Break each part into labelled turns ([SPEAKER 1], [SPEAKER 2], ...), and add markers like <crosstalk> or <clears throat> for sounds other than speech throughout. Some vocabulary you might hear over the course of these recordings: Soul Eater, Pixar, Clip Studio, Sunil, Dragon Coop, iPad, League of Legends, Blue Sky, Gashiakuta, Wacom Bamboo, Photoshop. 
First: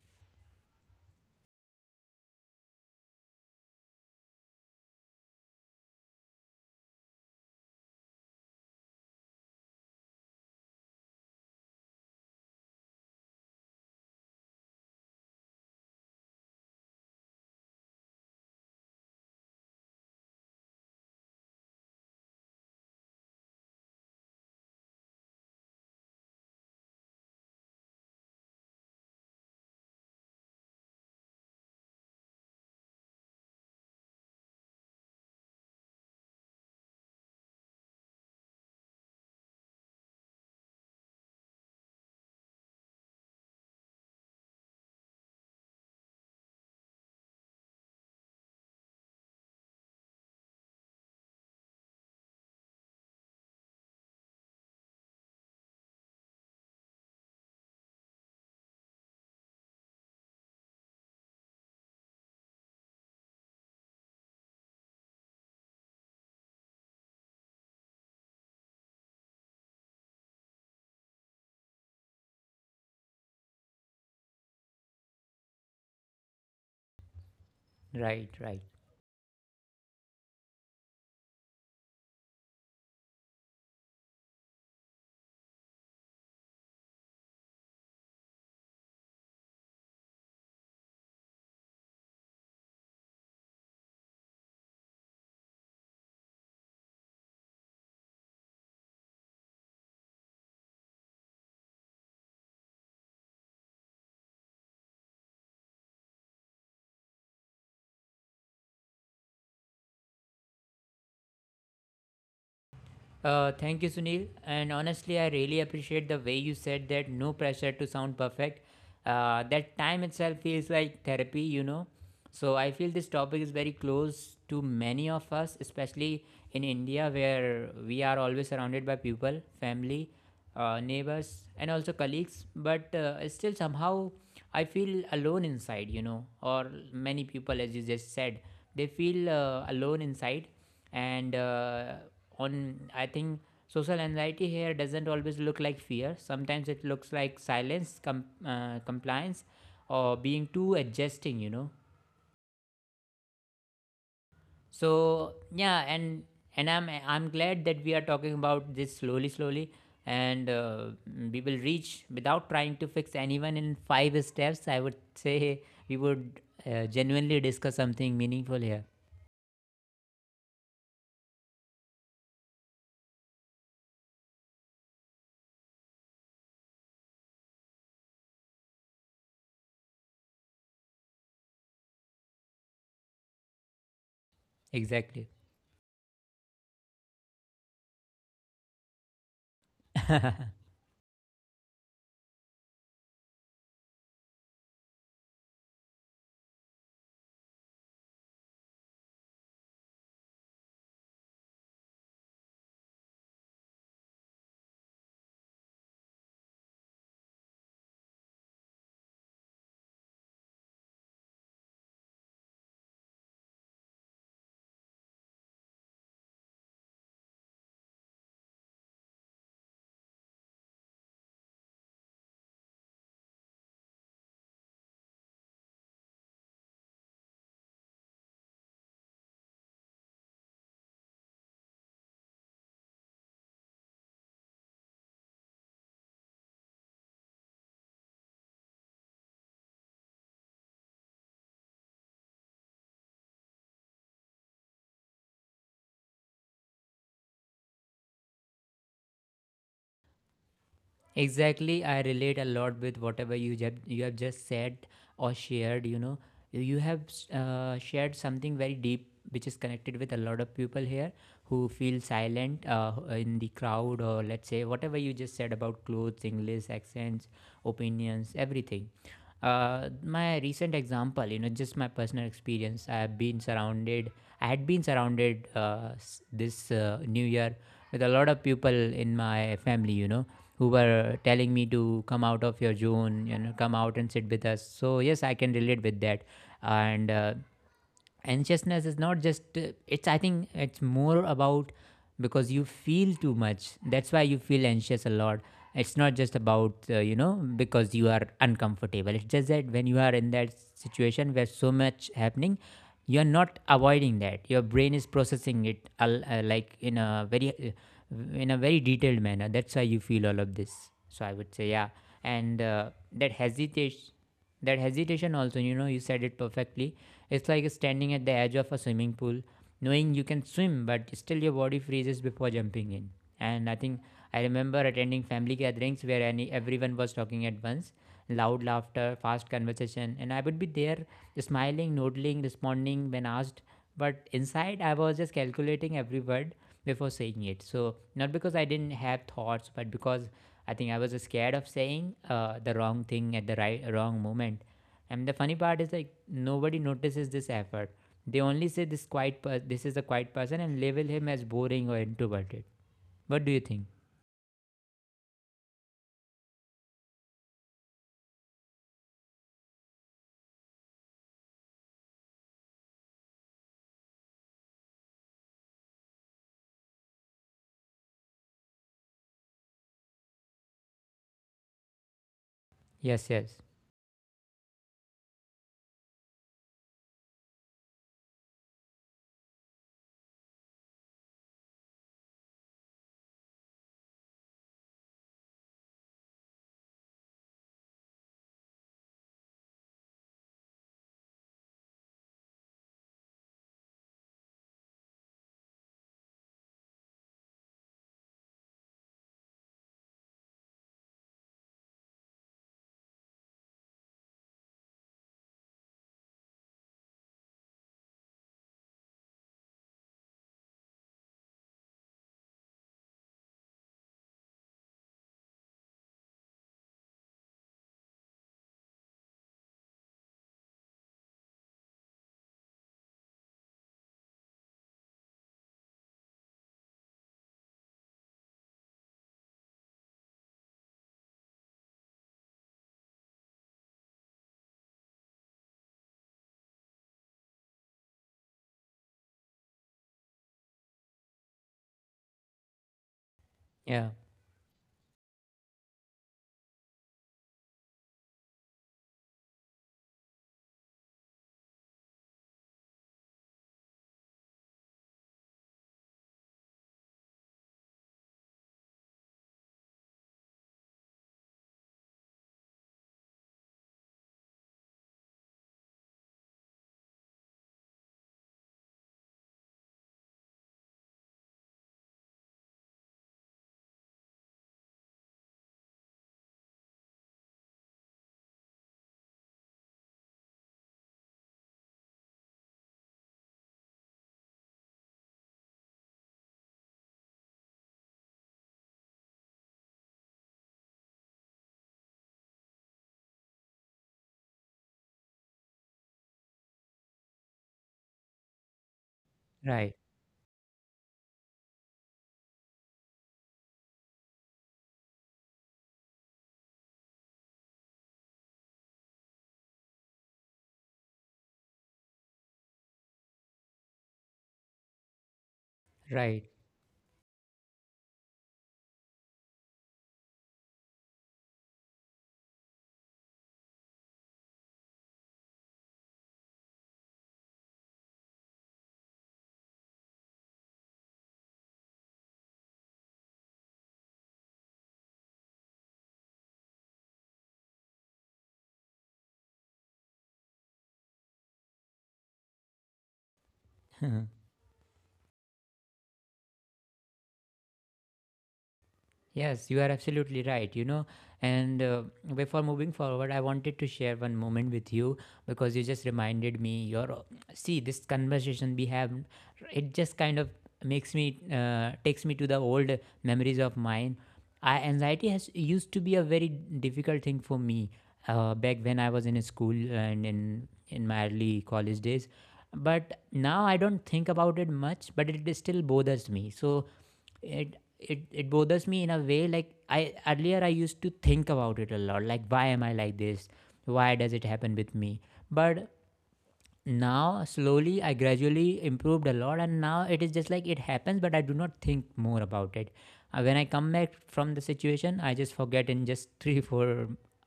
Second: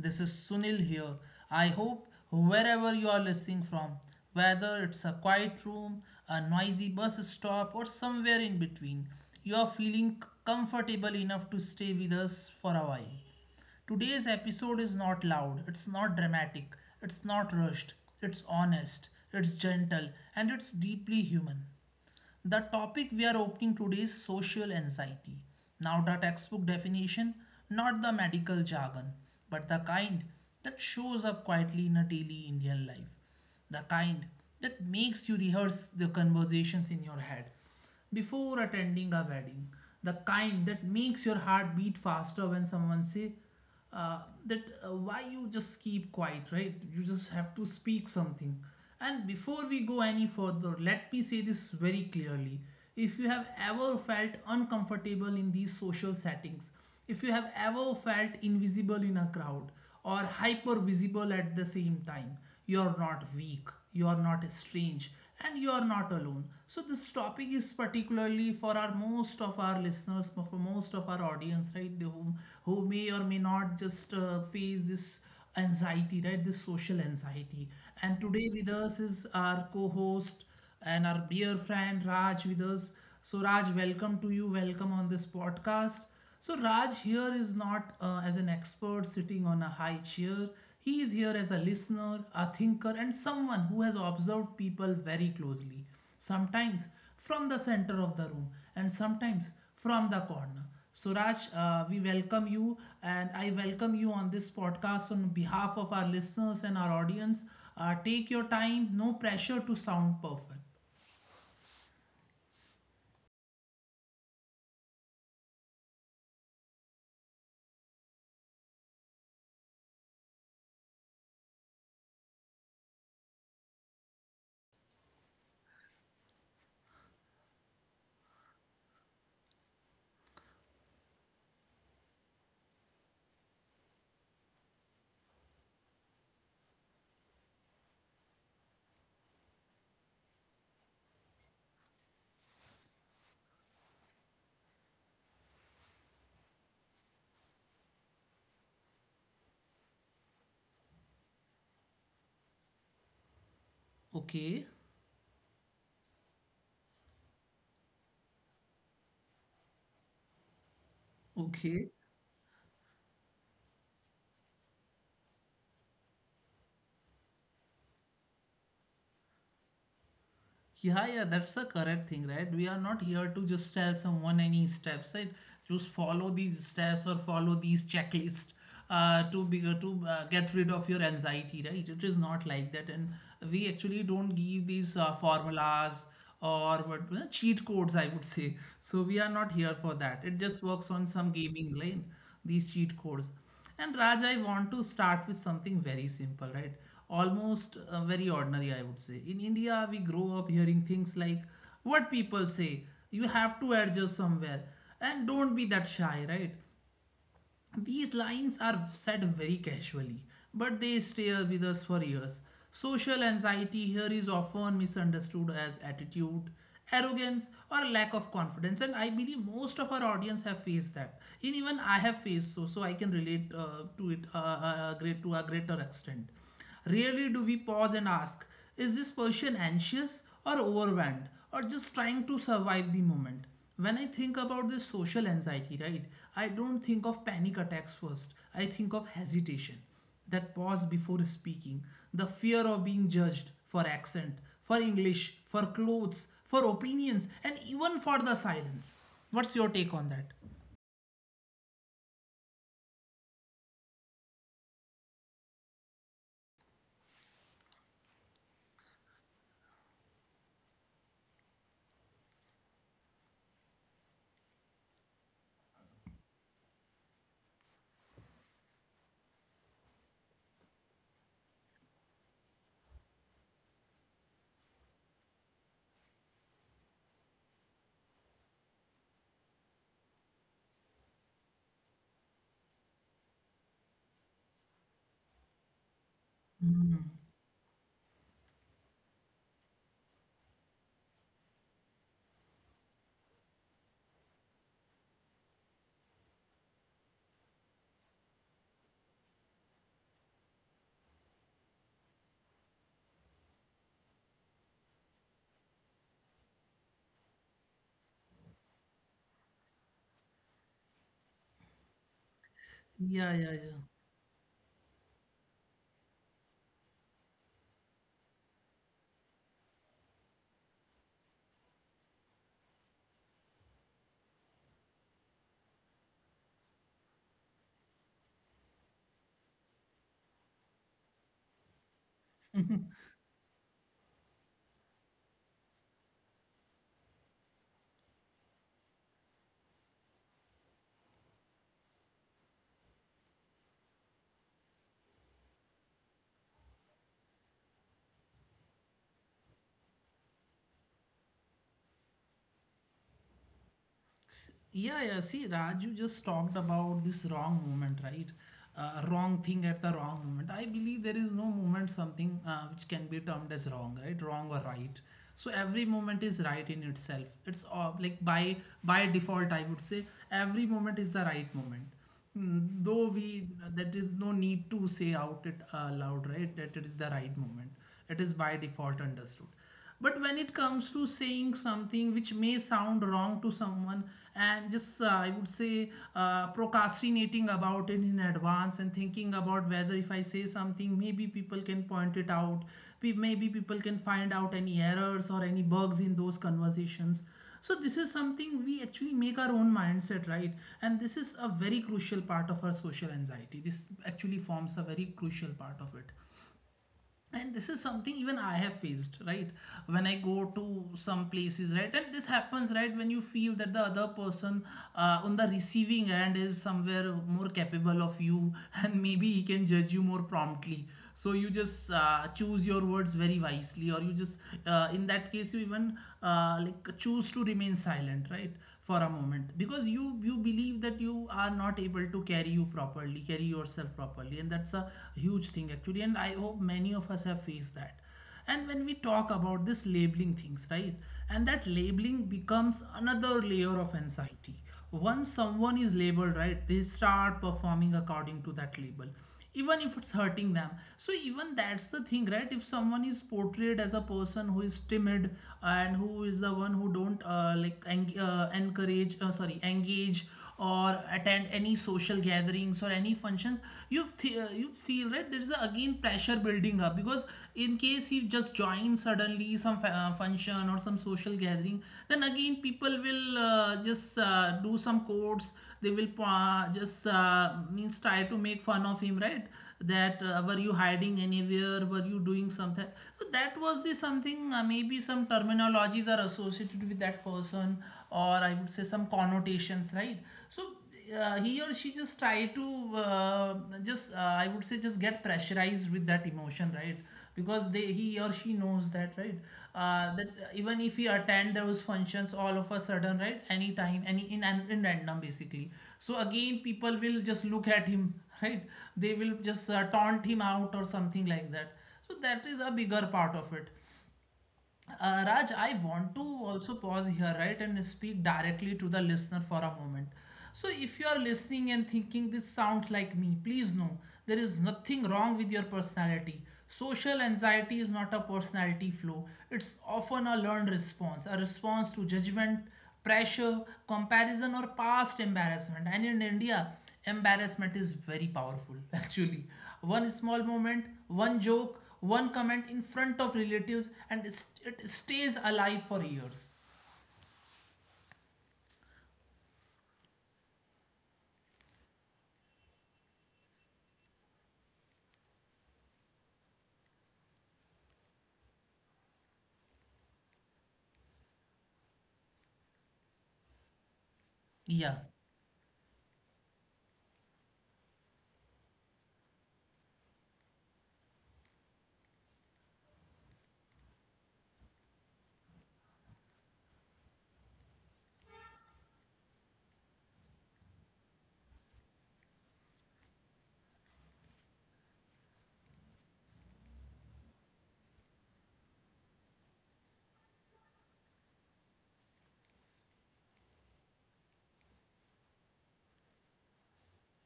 [SPEAKER 1] This is Sunil here. I hope wherever you are listening from, whether it's a quiet room, a noisy bus stop, or somewhere in between, you are feeling comfortable enough to stay with us for a while. Today's episode is not loud, it's not dramatic, it's not rushed, it's honest, it's gentle, and it's deeply human. The topic we are opening today is social anxiety. Now, the textbook definition, not the medical jargon, but the kind that shows up quietly in a daily Indian life. The kind that makes you rehearse the conversations in your head before attending a wedding. The kind that makes your heart beat faster when someone say uh, that why you just keep quiet, right? You just have to speak something. And before we go any further, let me say this very clearly, if you have ever felt uncomfortable in these social settings, if you have ever felt invisible in a crowd or hyper visible at the same time, you're not weak, you're not strange, and you are not alone. So this topic is particularly for our most of our listeners, for most of our audience, right? Who may or may not just face this anxiety, right? This social anxiety.
[SPEAKER 2] Right,
[SPEAKER 1] And
[SPEAKER 2] right.
[SPEAKER 1] today with us is our co-host and our dear friend Raj with us. So, Raj, welcome to you. Welcome on this podcast. So, Raj here is not as an expert sitting on a high chair. He is here as a listener, a thinker, and someone who has observed people very closely. Sometimes from the center of the room, and sometimes from the corner. Suraj, we welcome you and I welcome you on this podcast on behalf of our listeners and our audience. Take your time, no pressure to sound perfect.
[SPEAKER 2] Thank you, Sunil. And honestly, I really appreciate the way you said that, no pressure to sound perfect. That time itself feels like therapy, you know. So I feel this topic is very close to many of us, especially in India, where we are always surrounded by people, family, neighbors, and also colleagues, but still somehow I feel alone inside, you know. Or many people, as you just said, they feel alone inside, and on I think social anxiety here doesn't always look like fear. Sometimes it looks like silence, compliance, or being too adjusting, you know.
[SPEAKER 1] Okay,
[SPEAKER 2] So yeah. And I'm glad that we are talking about this slowly slowly, and we will
[SPEAKER 1] okay.
[SPEAKER 2] reach without trying to fix anyone in five steps, I would say. We would genuinely discuss something meaningful here.
[SPEAKER 1] Yeah, yeah, that's the correct thing, right? We are not here to just tell someone any steps, right? Just follow these steps or follow these checklists to be to get rid of your anxiety, right? It is not like that, and we actually don't give these
[SPEAKER 2] Exactly.
[SPEAKER 1] formulas or what cheat codes, I would say. So we are not here for that. It just
[SPEAKER 2] <laughs>
[SPEAKER 1] works on some gaming lane, these cheat codes. And Raj, I want to start with something very simple, right? Almost very ordinary, I would say. In India, we grow up hearing things like what people say, you have to adjust somewhere, and don't be that shy, right? These lines are said very casually, but they stay with us for years. Social anxiety here is often misunderstood as attitude, arrogance, or lack of confidence, and I believe most of our audience have faced that. And even I have faced so, so I can relate to it great to a greater extent. Rarely do we pause and ask, is this person anxious or overwhelmed or just trying to survive the moment? When I think about this social anxiety, right, I don't think of panic attacks first. I think of hesitation, that pause before speaking, the fear of being judged for accent, for English, for clothes, for opinions, and even for the silence. What's your take on that?
[SPEAKER 2] Exactly, I relate a lot with whatever you have just said or shared, you know. You have shared something very deep which is connected with a lot of people here who feel silent in the crowd, or let's say whatever you just said about clothes, English, accents, opinions, everything. My recent example, you know, just my personal experience. I had been surrounded this new year with a lot of people in my family, you know, who were telling me to come out of your zone, you know, come out and sit with us. So yes, I can relate with that. And anxiousness is not just it's I think it's more about, because you feel too much, that's why you feel anxious a lot. It's not just about, you know, because you are uncomfortable. It's just that when you are in that situation where so much happening, you're not avoiding that, your brain is processing it like in a very, in a very detailed manner. That's why you feel all of this. So I would say, yeah. And that
[SPEAKER 1] Yeah, yeah, yeah.
[SPEAKER 2] hesitation, that hesitation also, you know, you said it perfectly. It's like standing at the edge of a swimming pool, knowing you can swim, but still your body freezes before jumping in. And I think I remember attending family gatherings where everyone was talking at once, loud laughter, fast conversation, and I would be there smiling, nodding, responding when asked. But inside, I was just calculating every word before saying it. So, not because I didn't have thoughts, but because I think I was scared of saying the wrong thing at the wrong moment. And the funny part is, like, nobody notices this effort. They only say, this is a quiet person, and label him as boring or introverted. What do you think?
[SPEAKER 1] Yeah, yeah. See, Raj, you just talked about this wrong moment, right? Wrong thing at the wrong moment. I believe there is no moment something which can be termed as wrong, right? Wrong or right. So every moment is right in itself. It's like by default, I would say every moment is the right moment. Mm, though
[SPEAKER 2] Yes,
[SPEAKER 1] we,
[SPEAKER 2] yes.
[SPEAKER 1] that is no need to say out it loud, right? That it is the right moment. It is by default understood, but when it comes to saying something which may sound wrong to someone, and just I would say procrastinating about it in advance and thinking about whether if I say something, maybe people can point it out. Maybe people can find out any errors or any bugs in those conversations. So, this is something we actually make our own mindset, right? And this is a very crucial part of our social anxiety. This actually forms a very crucial part of it, and this is something even I have faced, right? When I go to some places, right, and this happens, right, when you feel that the other person on the receiving end is somewhere more capable of you <laughs> and maybe he can judge you more promptly. So you just choose your words very wisely, or you just in that case you even like choose to remain silent, right, for a moment, because you believe that you are not able to carry you properly, carry yourself properly, and that's a huge thing actually, and I hope many of us have faced that. And when we talk about this labeling things, right, and that labeling becomes another layer of
[SPEAKER 2] Yeah.
[SPEAKER 1] anxiety. Once someone is labeled, right, they start performing according to that label, even if it's hurting them. So even that's the thing, right? If someone is portrayed as a person who is timid and who is the one who don't encourage, sorry, engage or attend any social gatherings or any functions, you feel, right, there is a, again pressure building up, because in case he just joins suddenly some function or some social gathering, then again people will just do some quotes. They will just means try to make fun of him, right? That were you hiding anywhere, were you doing something? So that was the something, maybe some terminologies are associated with that person, or I would say some connotations, right? So he or she just try to uh, just I would say just get pressurized with that emotion, right? Because they, he or she knows that, right?
[SPEAKER 2] Right.
[SPEAKER 1] That even if he attend those functions all of a sudden, right, anytime, any in random basically. So again people will just look at him, right? They will just taunt him out or something like that. So that is a bigger part of it. Raj I want to
[SPEAKER 2] Right.
[SPEAKER 1] also pause here, right, and speak directly to the listener for a moment. So, if you are listening and thinking this sounds like me, please know there is nothing wrong with your personality. Social anxiety is not a personality flaw, it's often a learned response, a response to judgment, pressure, comparison, or past embarrassment. And in India, embarrassment is very powerful, <laughs> actually. One small moment, one joke, one comment in front of relatives,
[SPEAKER 2] <laughs>
[SPEAKER 1] and it stays alive for years.
[SPEAKER 2] Yes, you are absolutely right. You know, and before moving forward, I wanted to share one moment with you because you just reminded me. Your See, this conversation we have, it just kind of, makes me takes me to the old memories of mine. I, anxiety
[SPEAKER 1] Yeah.
[SPEAKER 2] has used to be a very difficult thing for me back when I was in school and in my early college days. But now I don't think about it much, but it is still bothers me. So it bothers me in a way. Like, I earlier I used to think about it a lot, like, why am I like this? Why does it happen with me? But now slowly I gradually improved a lot, and now it is just like it happens, but I do not think more about it. When I come back from the situation, I just forget in just <laughs> 3 4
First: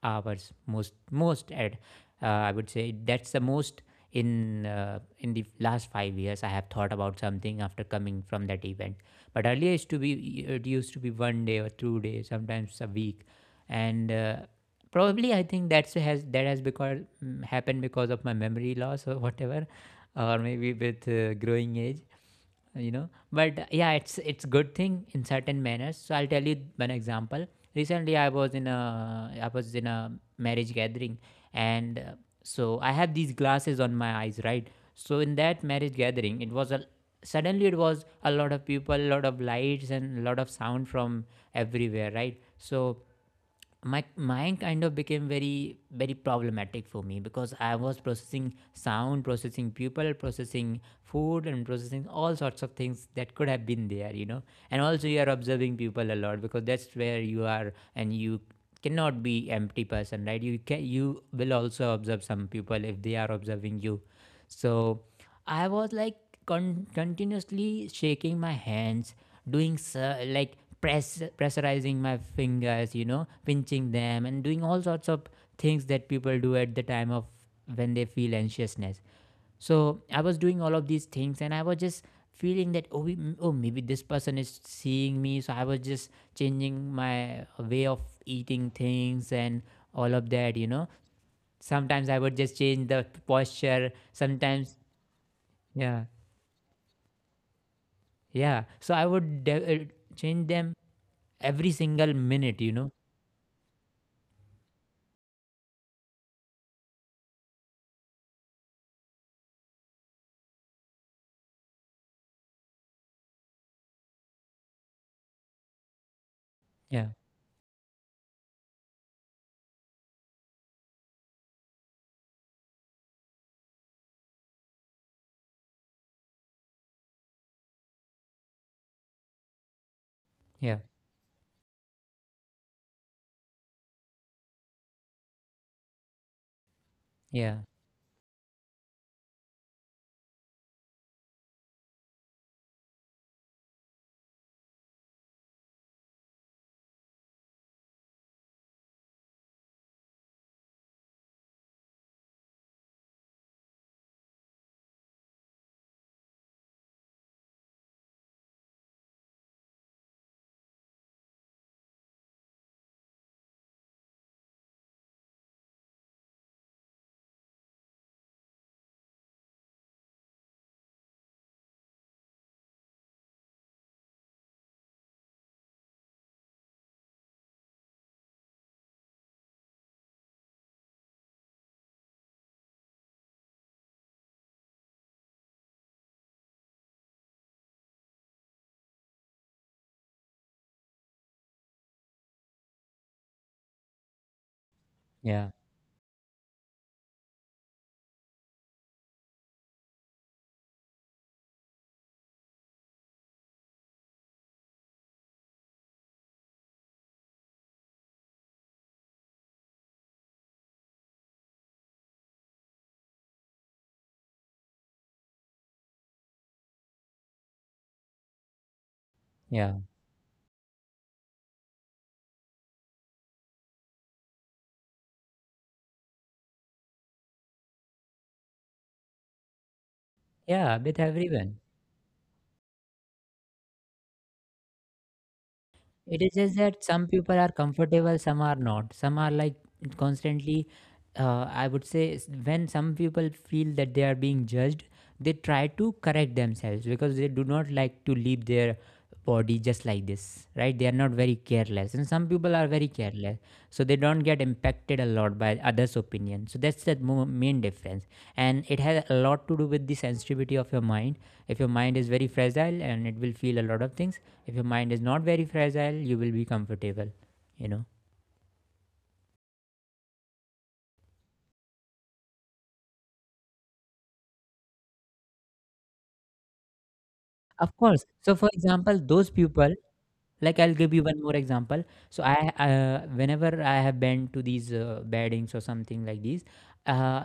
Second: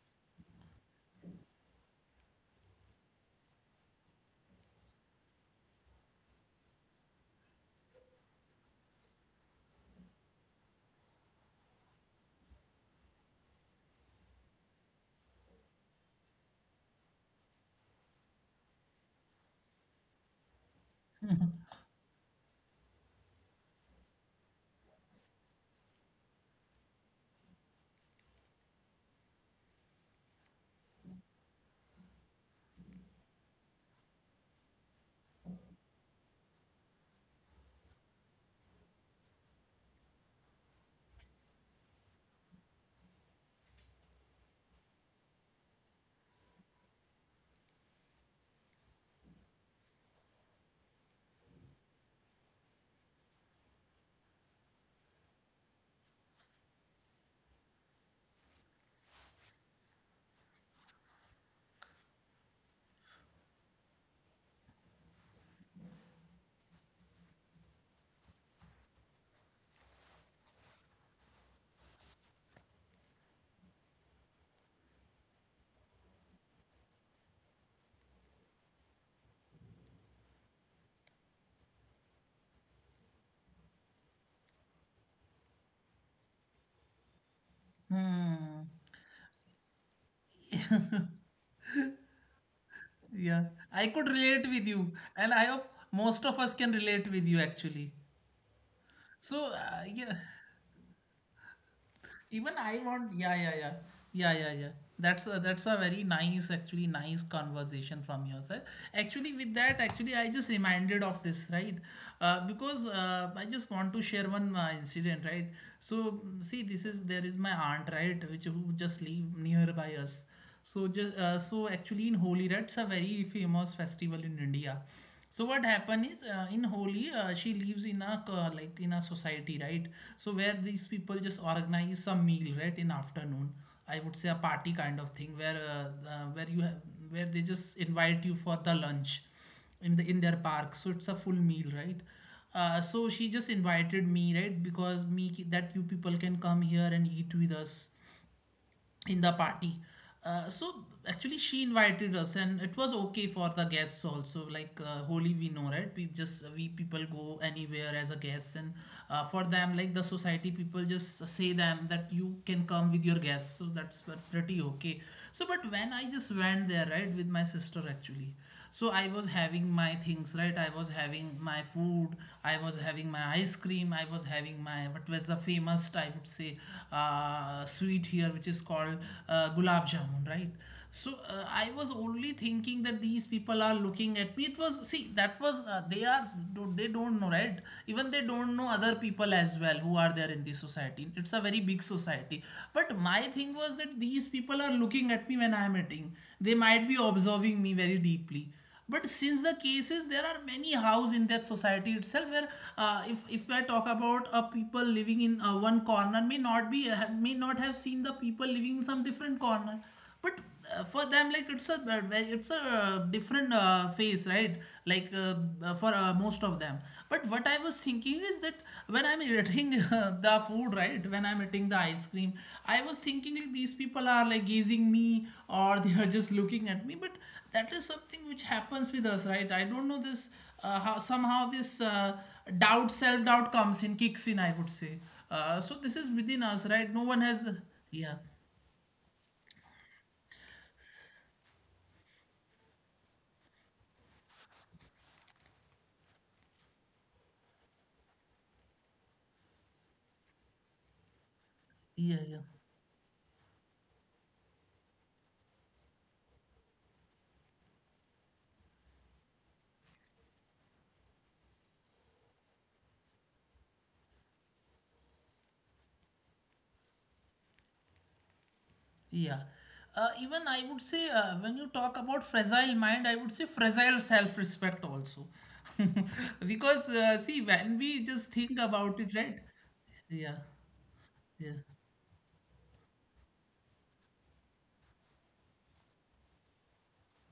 [SPEAKER 2] hours. Most most at uh, I would say that's the most in, in the last 5 years I have thought about something after coming from that event. But earlier it used to be, it used to be one day or 2 days, sometimes a week. And probably I think that has happened because of my memory loss or whatever, or maybe with growing age, you know. But yeah, it's good thing in certain manners. So I'll tell you one example. Recently I was in a marriage gathering. And So I have these glasses on my eyes, right? So in that marriage gathering, it was a suddenly it was a lot of people, a lot of lights, and a lot of sound from everywhere, right? So my mind kind of became very very problematic for me because I was processing sound, processing people, processing food, and processing all sorts of things that could have been there, you know. And also you are observing people a lot because that's where you are, and you cannot be empty person, right? You will also observe some people if they are observing you. So I was like continuously shaking my hands, doing so, like, pressurizing my fingers, you know, pinching them and doing all sorts of things that people do at the time of when they feel anxiousness. So I was doing all of these things, and I was just feeling that, oh, maybe this person is seeing me. So I was just changing my way of
[SPEAKER 1] Hmm.
[SPEAKER 2] eating things, and all of that, you know. Sometimes I would just change the
[SPEAKER 1] Yeah. I
[SPEAKER 2] posture,
[SPEAKER 1] could relate with
[SPEAKER 2] sometimes.
[SPEAKER 1] you, and I hope
[SPEAKER 2] Yeah.
[SPEAKER 1] most of us can relate with you, actually.
[SPEAKER 2] Yeah, so I would
[SPEAKER 1] So,
[SPEAKER 2] de-
[SPEAKER 1] yeah.
[SPEAKER 2] change them every single minute
[SPEAKER 1] Even
[SPEAKER 2] you
[SPEAKER 1] I
[SPEAKER 2] know
[SPEAKER 1] want, yeah, yeah, yeah, yeah, yeah, yeah, that's a very nice actually nice conversation from your side. Actually with that, actually I just reminded of this, right? Because I just want to share one incident, right? So mm, see this is,
[SPEAKER 2] Yeah,
[SPEAKER 1] there is my aunt, right, which who just live nearby us. So just so actually in Holi, that's a very famous festival in India. So what happened is in Holi she lives in a like in a society, right. So where these
[SPEAKER 2] yeah,
[SPEAKER 1] people just organize some meal, right, in afternoon. I would say a party kind of thing where you have, where they
[SPEAKER 2] yeah,
[SPEAKER 1] just invite you for the lunch in the in their park, so it's a full meal, right? So she just invited me, right? Because me that you people can come here and eat with us in the party. So actually, she invited us, and it was okay for the guests also. Like Holi, we know, right? We just we people go anywhere as a guest, and for them, like the society people just say them that you can come with your guests. So that's were pretty okay. So, but when I just went there, right, with my sister, actually, so I was having my things, right? I was having my food, I was having my ice cream, I was having my, what was the famous, I would say, sweet here, which is called gulab jamun, right? So I was only thinking that these people are looking at me. It was, see, that was, they are, they don't know, right? Even they don't know other people as well who are there in this society. It's a very big big society. But my thing was that these people are looking at me when I
[SPEAKER 2] yeah,
[SPEAKER 1] am eating. They might be observing me very deeply. But since the cases, there are many houses in that society itself where, if I talk about a people living in one corner may not be, may not have seen the people living in some different corner. But for them, like, it's a, it's a different phase, right? Like, for most of them. But what I was thinking is that when I'm eating <laughs>
[SPEAKER 2] yeah,
[SPEAKER 1] the food, right, when I'm eating the ice cream, I was thinking like these people are like gazing me, or <laughs> they are just looking at me. But that is something which happens with us, right? I don't know this,
[SPEAKER 2] yeah,
[SPEAKER 1] how
[SPEAKER 2] with
[SPEAKER 1] somehow
[SPEAKER 2] everyone.
[SPEAKER 1] this doubt, self doubt comes in, kicks in, I would say. So this is
[SPEAKER 2] It is
[SPEAKER 1] within us,
[SPEAKER 2] just
[SPEAKER 1] right?
[SPEAKER 2] that
[SPEAKER 1] No
[SPEAKER 2] some
[SPEAKER 1] one has
[SPEAKER 2] people
[SPEAKER 1] the.
[SPEAKER 2] are
[SPEAKER 1] Yeah,
[SPEAKER 2] comfortable, some are not. Some are like constantly, I would say, when some people feel that they are being judged, they try to correct themselves because they do not like to leave their body just like this, right? They are not very careless. And
[SPEAKER 1] yeah,
[SPEAKER 2] some
[SPEAKER 1] yeah.
[SPEAKER 2] people are very careless. So they don't get impacted a lot by others' opinion. So that's the main difference. And it has a lot to do with the sensitivity of your mind. If your mind is very fragile, and it will feel a lot of things. If your mind is not very fragile, you will be comfortable, you know.
[SPEAKER 1] Yeah. Even I would say, when you talk about fragile mind, I would say fragile self respect also. <laughs> Because, see, when
[SPEAKER 2] Of
[SPEAKER 1] we
[SPEAKER 2] course.
[SPEAKER 1] just
[SPEAKER 2] So, for
[SPEAKER 1] think about
[SPEAKER 2] example,
[SPEAKER 1] it,
[SPEAKER 2] those
[SPEAKER 1] right?
[SPEAKER 2] people,
[SPEAKER 1] Yeah.
[SPEAKER 2] like I'll give you one more
[SPEAKER 1] Yeah.
[SPEAKER 2] example. So I, whenever I have been to these weddings or something like these, uh,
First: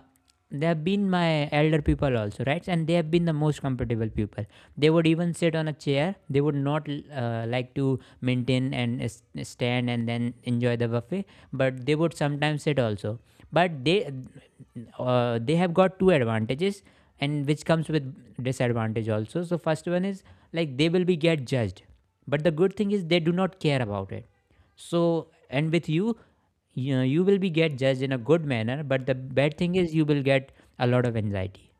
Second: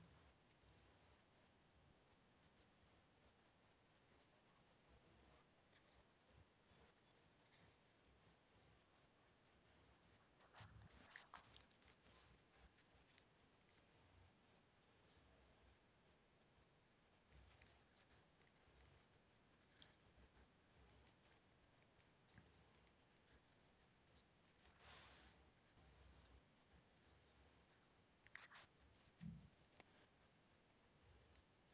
[SPEAKER 2] they have been my elder people also, right? And they have been the most comfortable people. They would even sit on a chair. They would not like to maintain and stand and then enjoy the buffet, but they would sometimes sit also. But they, they have got two advantages, and which comes with disadvantage also. So first one is, like, they will be get judged, but the good thing is they do not care about it. So, and with you, you know, you will be get judged in a good manner, but the bad thing is you will get a lot of anxiety.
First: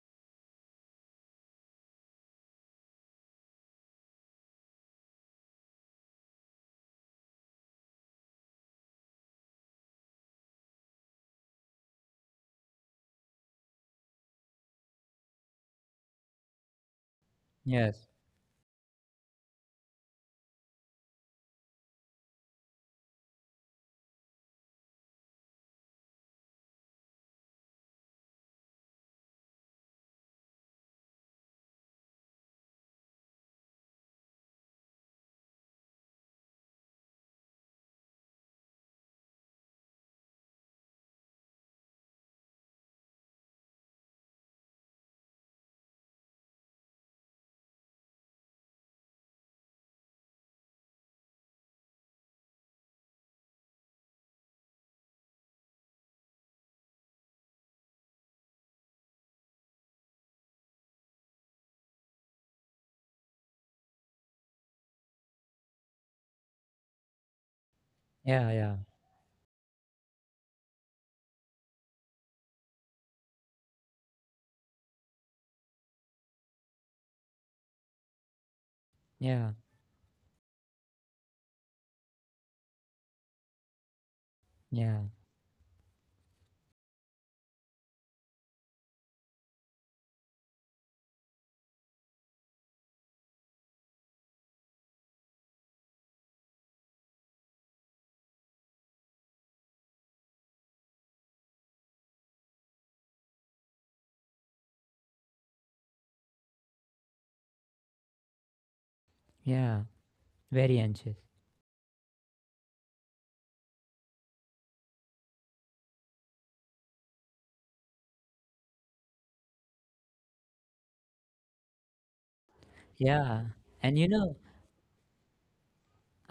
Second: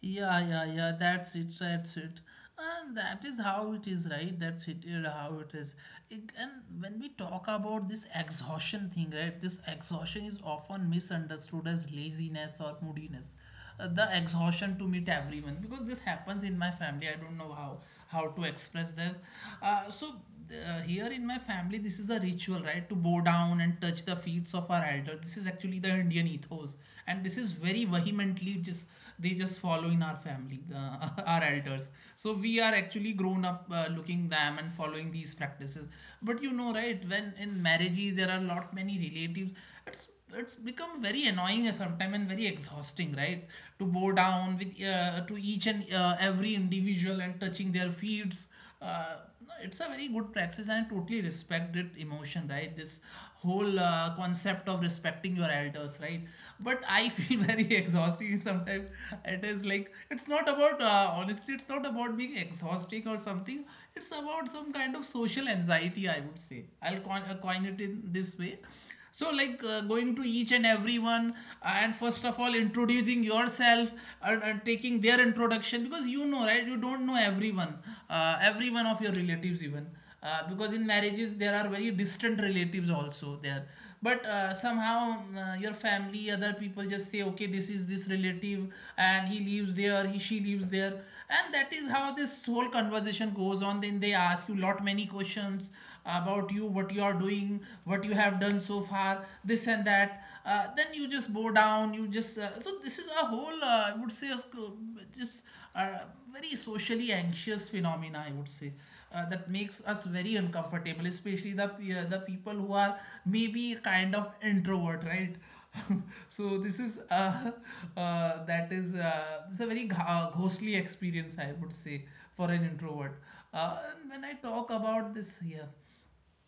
[SPEAKER 1] Yeah, yeah, yeah. That's it. That's it. And that is how it is, right? That's it. Yeah. How it is. And when we talk about this exhaustion thing, right? This exhaustion is often misunderstood as laziness or moodiness. The exhaustion to meet everyone, because this happens in my family. I don't know how
[SPEAKER 2] Yes.
[SPEAKER 1] how to express this. So here in my family, this is the ritual, right? To bow down and touch the feet of our elders. This is actually the Indian ethos, and this is very vehemently just they just follow in our family, the, <laughs> our elders. So we are actually grown up, looking them and following these practices. But you know, right, when in marriages there are lot many relatives, it's it's become very annoying sometimes and very exhausting, right? To bow down with, to each and every individual and touching their feet. No, it's a very good practice, and I totally respect it emotion, right? This whole concept of respecting your elders, right? But I <laughs> feel very exhausting sometimes. It is like, it's not about, honestly, it's not about being exhausting or something. It's about some kind of social anxiety, I would say. I'll coin it in this way.
[SPEAKER 2] Yeah, yeah,
[SPEAKER 1] So, like, going to each and everyone, and first of all introducing yourself, and taking their introduction, because you know, right, you don't know everyone, every one of your relatives
[SPEAKER 2] yeah,
[SPEAKER 1] even, because in marriages there are very distant relatives also there. But somehow
[SPEAKER 2] yeah,
[SPEAKER 1] your family other people just say, okay, this is this relative, and he lives there, he she lives there. And that is how this whole conversation goes on. Then they ask you lot many questions about you, what you are doing, what you have done so far, this and that. Then you just bow down. You just, so this is a whole, I would say, a just a very socially anxious phenomena, I would say. That makes
[SPEAKER 2] yeah,
[SPEAKER 1] us very
[SPEAKER 2] very
[SPEAKER 1] uncomfortable,
[SPEAKER 2] anxious.
[SPEAKER 1] especially the the people who are maybe kind of introvert, right? <laughs> So this is, that is this is a very ghostly experience, I would say, for an introvert.
[SPEAKER 2] Yeah.
[SPEAKER 1] And
[SPEAKER 2] And
[SPEAKER 1] when
[SPEAKER 2] you
[SPEAKER 1] I
[SPEAKER 2] know,
[SPEAKER 1] talk about this, here.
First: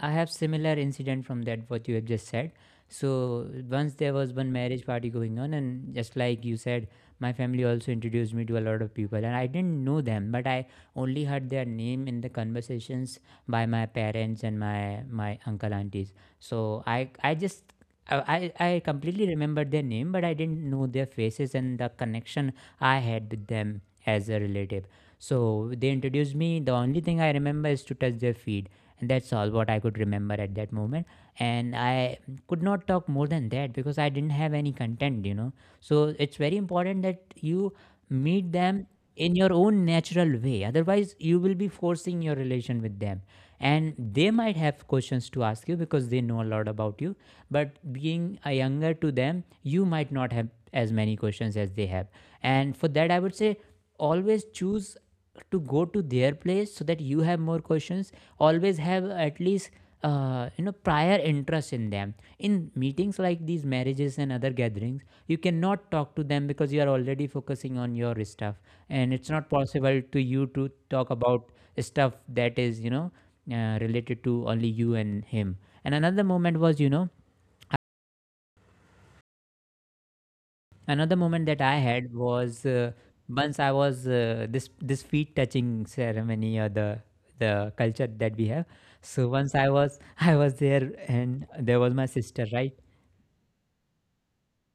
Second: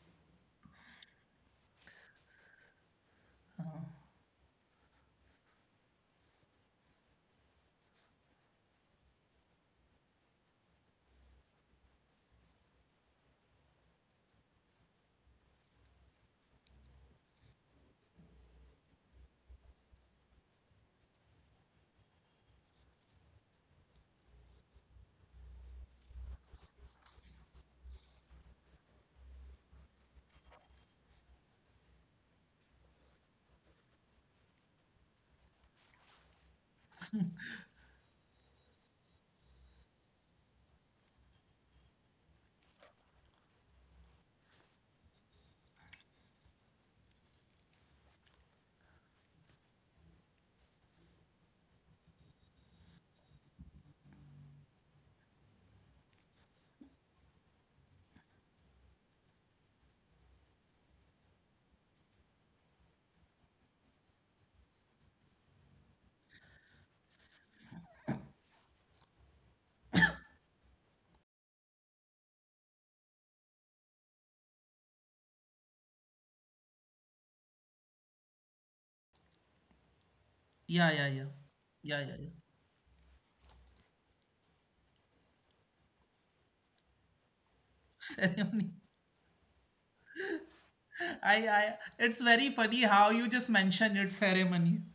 [SPEAKER 2] I have similar incident from that what you have just said. So once there was one marriage party going on, and just like you said, my family also introduced me to a lot of people, and I didn't know them, but I only heard their name in the conversations by my parents and my uncle aunties. So I just I completely remembered their name, but I didn't know their faces and the connection I had with them as a relative. So they introduced me. The only thing I remember is to touch their feet, and that's all what I could remember at that moment. And I could not talk more than that because I didn't have any content, you know. So it's very important that you meet them in your own natural way. Otherwise, you will be forcing your relation with them. And they might have questions to ask you because they know a lot about you. But being a younger to them, you might not have as many questions as they have. And for that, I would say, always choose to go to their place so that you have more questions. Always have at least, you know, prior interest in them. In meetings like these marriages and other gatherings, you cannot talk to them because you are already focusing on your stuff, and it's not possible to you to talk about stuff that is, you know, related to only you and him. And another moment was you know
[SPEAKER 1] Yeah, yeah, yeah.
[SPEAKER 2] Another moment that I
[SPEAKER 1] Yeah, yeah,
[SPEAKER 2] had
[SPEAKER 1] yeah.
[SPEAKER 2] was once I was, this this feet touching ceremony, or the
[SPEAKER 1] <laughs>
[SPEAKER 2] culture that we
[SPEAKER 1] Ceremony.
[SPEAKER 2] have. So once I was <laughs> I was there
[SPEAKER 1] I,
[SPEAKER 2] and
[SPEAKER 1] I,
[SPEAKER 2] there was my
[SPEAKER 1] it's very
[SPEAKER 2] sister,
[SPEAKER 1] funny
[SPEAKER 2] right?
[SPEAKER 1] how you just mentioned it, ceremony.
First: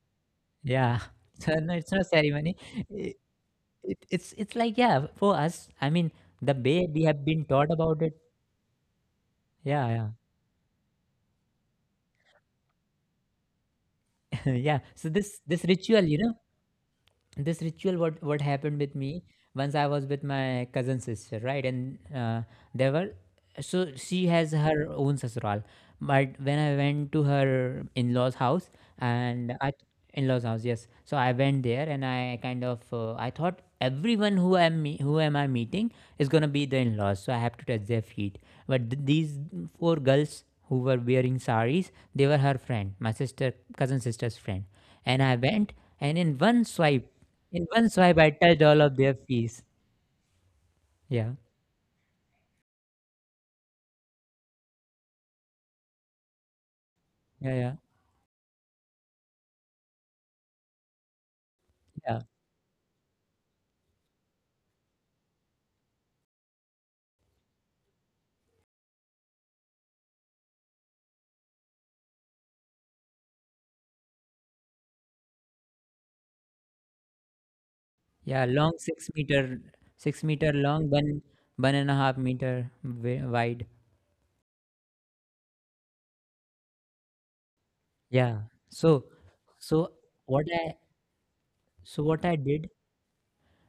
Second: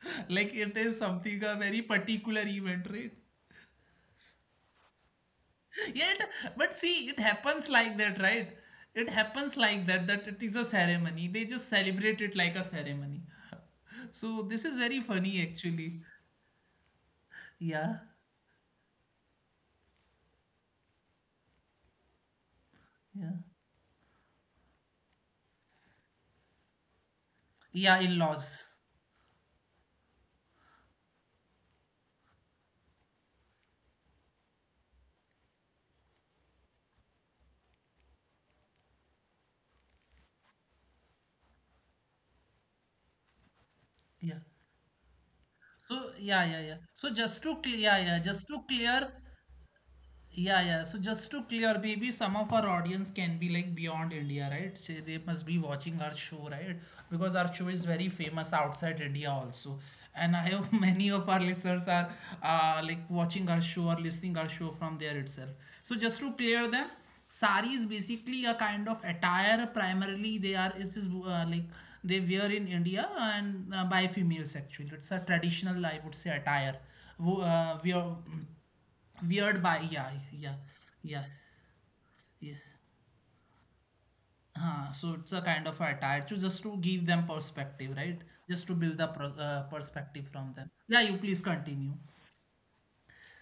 [SPEAKER 1] <laughs> Like, it is
[SPEAKER 2] Yeah. <laughs>
[SPEAKER 1] something,
[SPEAKER 2] So
[SPEAKER 1] a
[SPEAKER 2] no,
[SPEAKER 1] very
[SPEAKER 2] it's not
[SPEAKER 1] particular
[SPEAKER 2] ceremony.
[SPEAKER 1] event, right?
[SPEAKER 2] It, it's like yeah for us. I
[SPEAKER 1] <laughs>
[SPEAKER 2] mean
[SPEAKER 1] Yet,
[SPEAKER 2] the
[SPEAKER 1] but
[SPEAKER 2] way we
[SPEAKER 1] see, it
[SPEAKER 2] have been
[SPEAKER 1] happens
[SPEAKER 2] taught
[SPEAKER 1] like
[SPEAKER 2] about it.
[SPEAKER 1] that, right? It happens like that,
[SPEAKER 2] Yeah,
[SPEAKER 1] that it is a ceremony. They just celebrate it like a ceremony. <laughs> So
[SPEAKER 2] yeah,
[SPEAKER 1] this
[SPEAKER 2] <laughs>
[SPEAKER 1] is
[SPEAKER 2] yeah.
[SPEAKER 1] very
[SPEAKER 2] So this
[SPEAKER 1] funny
[SPEAKER 2] this
[SPEAKER 1] actually.
[SPEAKER 2] ritual, this ritual.
[SPEAKER 1] Yeah,
[SPEAKER 2] What happened with me once I was with my cousin sister, right? And there were
[SPEAKER 1] yeah.
[SPEAKER 2] so she has her own sasural but when I went to her
[SPEAKER 1] Yeah, in
[SPEAKER 2] in-laws
[SPEAKER 1] laws.
[SPEAKER 2] house and I in-laws house, yes. So I went there and I kind of I thought everyone who am I meeting is going to be the in-laws, so I have to touch their feet. But these four girls who were wearing saris, they were her friend, my sister cousin
[SPEAKER 1] Yeah.
[SPEAKER 2] sister's friend. And I went
[SPEAKER 1] So
[SPEAKER 2] and in
[SPEAKER 1] yeah, yeah,
[SPEAKER 2] one
[SPEAKER 1] yeah. So
[SPEAKER 2] swipe,
[SPEAKER 1] just to
[SPEAKER 2] in
[SPEAKER 1] clear,
[SPEAKER 2] one
[SPEAKER 1] yeah, yeah,
[SPEAKER 2] swipe I
[SPEAKER 1] just to
[SPEAKER 2] touched all of
[SPEAKER 1] clear,
[SPEAKER 2] their feet.
[SPEAKER 1] yeah, yeah. So just
[SPEAKER 2] Yeah,
[SPEAKER 1] to clear, maybe some of our audience can be like beyond India, right? So they must be watching our show, right? Because
[SPEAKER 2] yeah,
[SPEAKER 1] our
[SPEAKER 2] yeah,
[SPEAKER 1] show is very famous outside India also. And I hope <laughs> many of our listeners
[SPEAKER 2] yeah,
[SPEAKER 1] are, like, watching our show or listening our show from there itself. So just to clear them, sari is basically a kind of attire. Primarily, they are, it is, like, they wear in India, and by females actually. It's a traditional, I would say, attire. We are
[SPEAKER 2] yeah, long 6 meter,
[SPEAKER 1] weird by,
[SPEAKER 2] six
[SPEAKER 1] yeah,
[SPEAKER 2] meter
[SPEAKER 1] yeah,
[SPEAKER 2] long, one
[SPEAKER 1] yeah,
[SPEAKER 2] 1.5 meter
[SPEAKER 1] yeah,
[SPEAKER 2] wide.
[SPEAKER 1] so it's a kind of attire, to just to give them perspective,
[SPEAKER 2] Yeah.
[SPEAKER 1] right? Just to
[SPEAKER 2] So,
[SPEAKER 1] build the
[SPEAKER 2] so what
[SPEAKER 1] perspective
[SPEAKER 2] I
[SPEAKER 1] from them. Yeah, you please
[SPEAKER 2] so
[SPEAKER 1] continue.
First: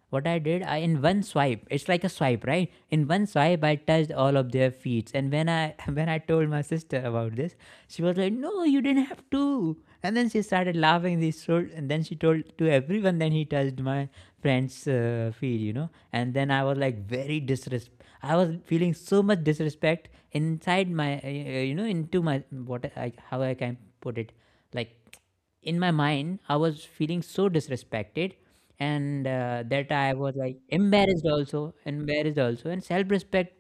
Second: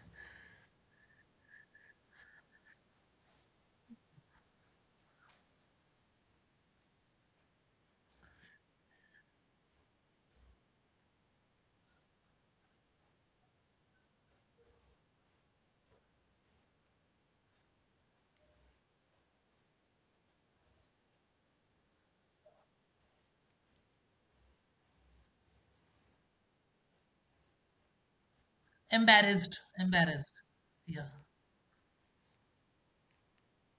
[SPEAKER 2] what I did, I in one swipe, it's like a swipe, right? In one swipe, I touched all of their feet. And when I <laughs> when I told my sister about this, she was like, "No, you didn't have to." And then she started laughing. This told, and then she told to everyone. Then he touched my friend's feet, you know. And then I was like very disrespect. I was feeling so much disrespect inside my, into my what I how I can put it, like in my mind I was feeling so disrespected. And
[SPEAKER 1] Embarrassed,
[SPEAKER 2] that I
[SPEAKER 1] embarrassed.
[SPEAKER 2] was like
[SPEAKER 1] Yeah.
[SPEAKER 2] embarrassed also, embarrassed also, and self respect,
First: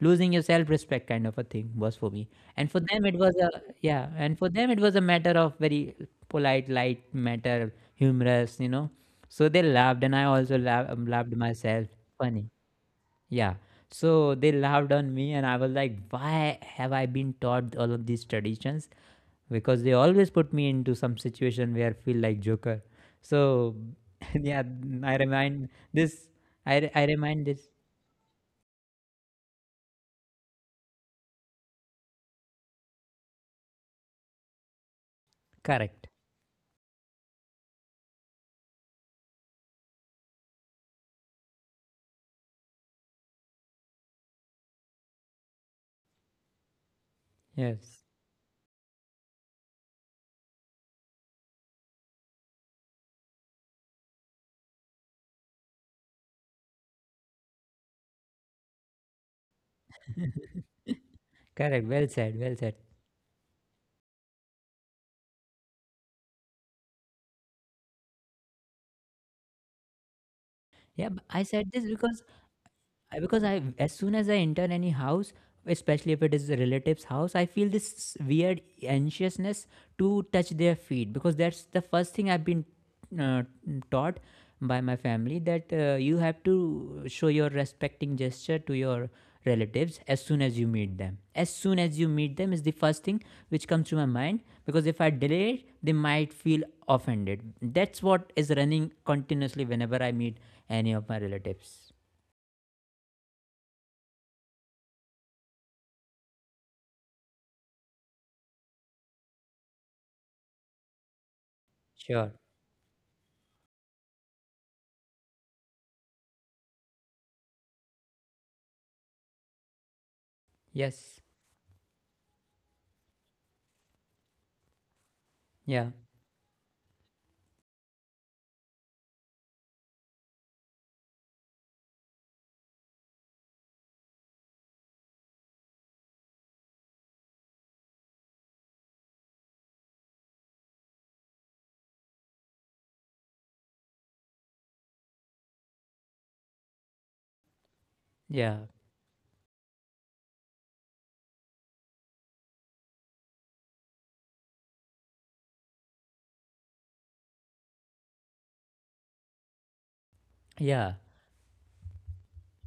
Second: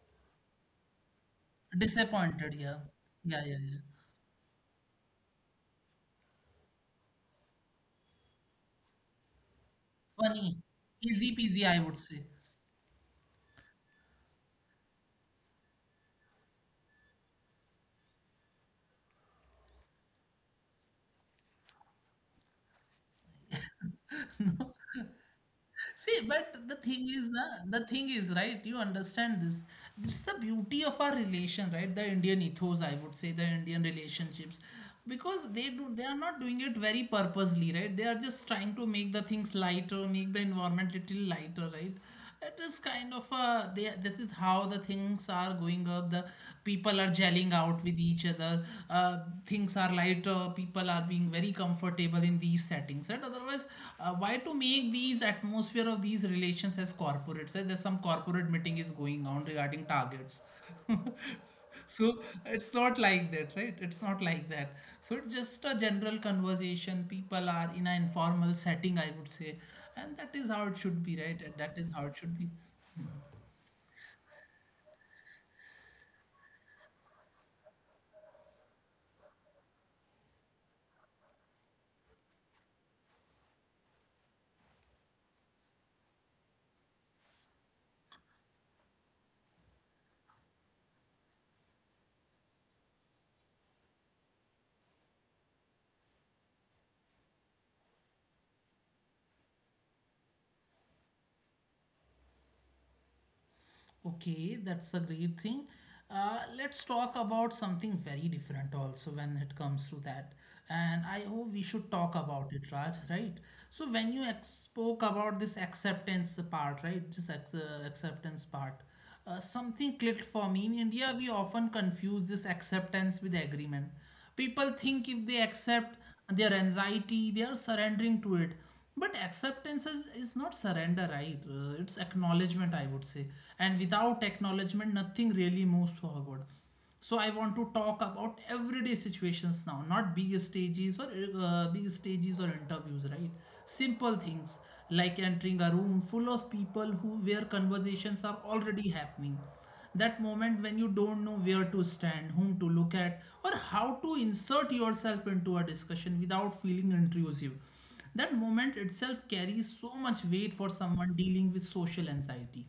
[SPEAKER 2] losing your self respect kind of a thing was for me.
[SPEAKER 1] Disappointed.
[SPEAKER 2] And
[SPEAKER 1] Yeah,
[SPEAKER 2] for them it was
[SPEAKER 1] yeah,
[SPEAKER 2] a
[SPEAKER 1] yeah, yeah.
[SPEAKER 2] yeah, and for them it was a matter of very polite, light matter, humorous, you know. So they laughed and I
[SPEAKER 1] Funny.
[SPEAKER 2] also
[SPEAKER 1] Easy
[SPEAKER 2] laughed
[SPEAKER 1] peasy, I
[SPEAKER 2] myself.
[SPEAKER 1] would say.
[SPEAKER 2] Funny, yeah. So they laughed on me and I was like, why have I been taught all of these traditions, because they always put me into some situation where I feel like Joker. So <laughs> yeah, I remind
[SPEAKER 1] See,
[SPEAKER 2] this.
[SPEAKER 1] but the
[SPEAKER 2] I
[SPEAKER 1] thing is, na,
[SPEAKER 2] remind this.
[SPEAKER 1] the thing is, right? You understand this. This is the beauty of our relation, right? The Indian ethos, I would say, the Indian relationships, because they do, they
[SPEAKER 2] Correct.
[SPEAKER 1] are not doing it very purposely, right? They are just trying to make the things lighter, make the environment little lighter, right? It is kind of, they, this is how the things are going up, the people are gelling out with
[SPEAKER 2] Yes.
[SPEAKER 1] each other. uh, Things are lighter, people are being very comfortable in these settings, and otherwise, why to make these atmosphere of these relations as corporates. Eh, there's some corporate meeting is going on regarding targets. <laughs>
[SPEAKER 2] Correct. Well said.
[SPEAKER 1] So
[SPEAKER 2] Well said.
[SPEAKER 1] it's not like that, right? It's not like that. So it's just a general conversation. People are in an informal setting, I would say. And that is how it should be,
[SPEAKER 2] I said
[SPEAKER 1] right?
[SPEAKER 2] this
[SPEAKER 1] That is
[SPEAKER 2] because
[SPEAKER 1] how it should be.
[SPEAKER 2] because I, as soon as I enter any house, especially if it is a relative's house, I feel this weird anxiousness to touch their feet, because that's the first thing I've been uh, taught by my family, that you have to show your respecting gesture to your relatives as soon as you meet them. As soon as you meet them is the first thing which comes to my mind, because if I delay it, they might feel offended. That's what is running continuously whenever I meet any of my relatives.
[SPEAKER 1] Okay, that's a great thing. Let's talk about something very different also when it comes to that. And I hope we should talk
[SPEAKER 2] Sure.
[SPEAKER 1] about it, Raj, right? So when you ex spoke about this acceptance part, right? This acceptance part. Something clicked for me. In India,
[SPEAKER 2] Yes.
[SPEAKER 1] we often confuse this acceptance with agreement. People think if they
[SPEAKER 2] Yeah.
[SPEAKER 1] accept their anxiety, they are surrendering to it. But acceptance is not surrender, right? It's acknowledgement, I would say. And without acknowledgement, nothing really moves forward. So I want to talk about everyday situations now, not big stages or, interviews, right? Simple things, like entering a room full of people who where conversations are
[SPEAKER 2] Yeah.
[SPEAKER 1] already happening. That moment when you don't know where to stand, whom to look at, or how to insert yourself into a discussion without feeling intrusive. That moment itself carries so much weight for
[SPEAKER 2] Yeah.
[SPEAKER 1] someone dealing with social anxiety.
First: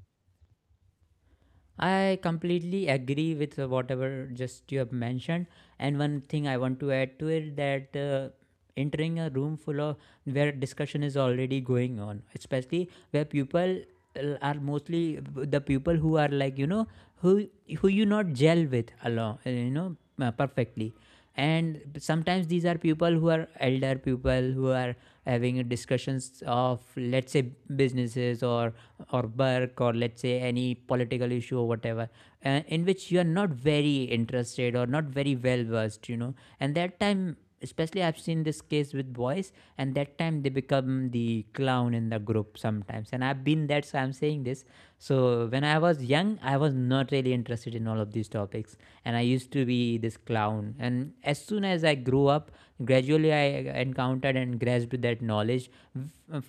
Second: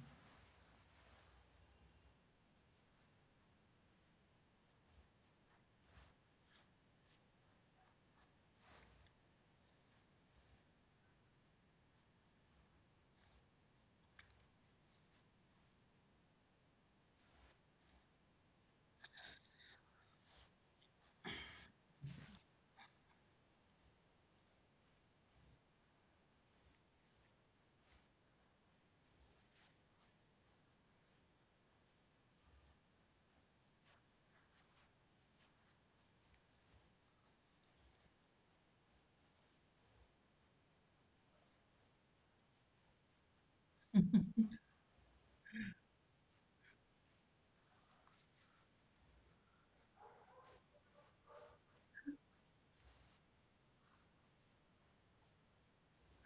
[SPEAKER 2] I completely agree with whatever just you have mentioned. And one thing I want to add to it, that entering a room full of where discussion is already going on, especially where people are mostly the people who are like you know, who who you not gel with along, you know, perfectly. And sometimes these are people who are elder people who are having discussions of, let's say, businesses or work or let's say any political issue or whatever, in which you are not very interested or not very well versed, you know. And that time especially I've seen this case with boys, and that time they become the clown in the group sometimes, and I've been that, so I'm saying this. So when I was young I was not really interested in all of these topics, and I used to be this clown. And as soon as I grew up, gradually I encountered and grasped that knowledge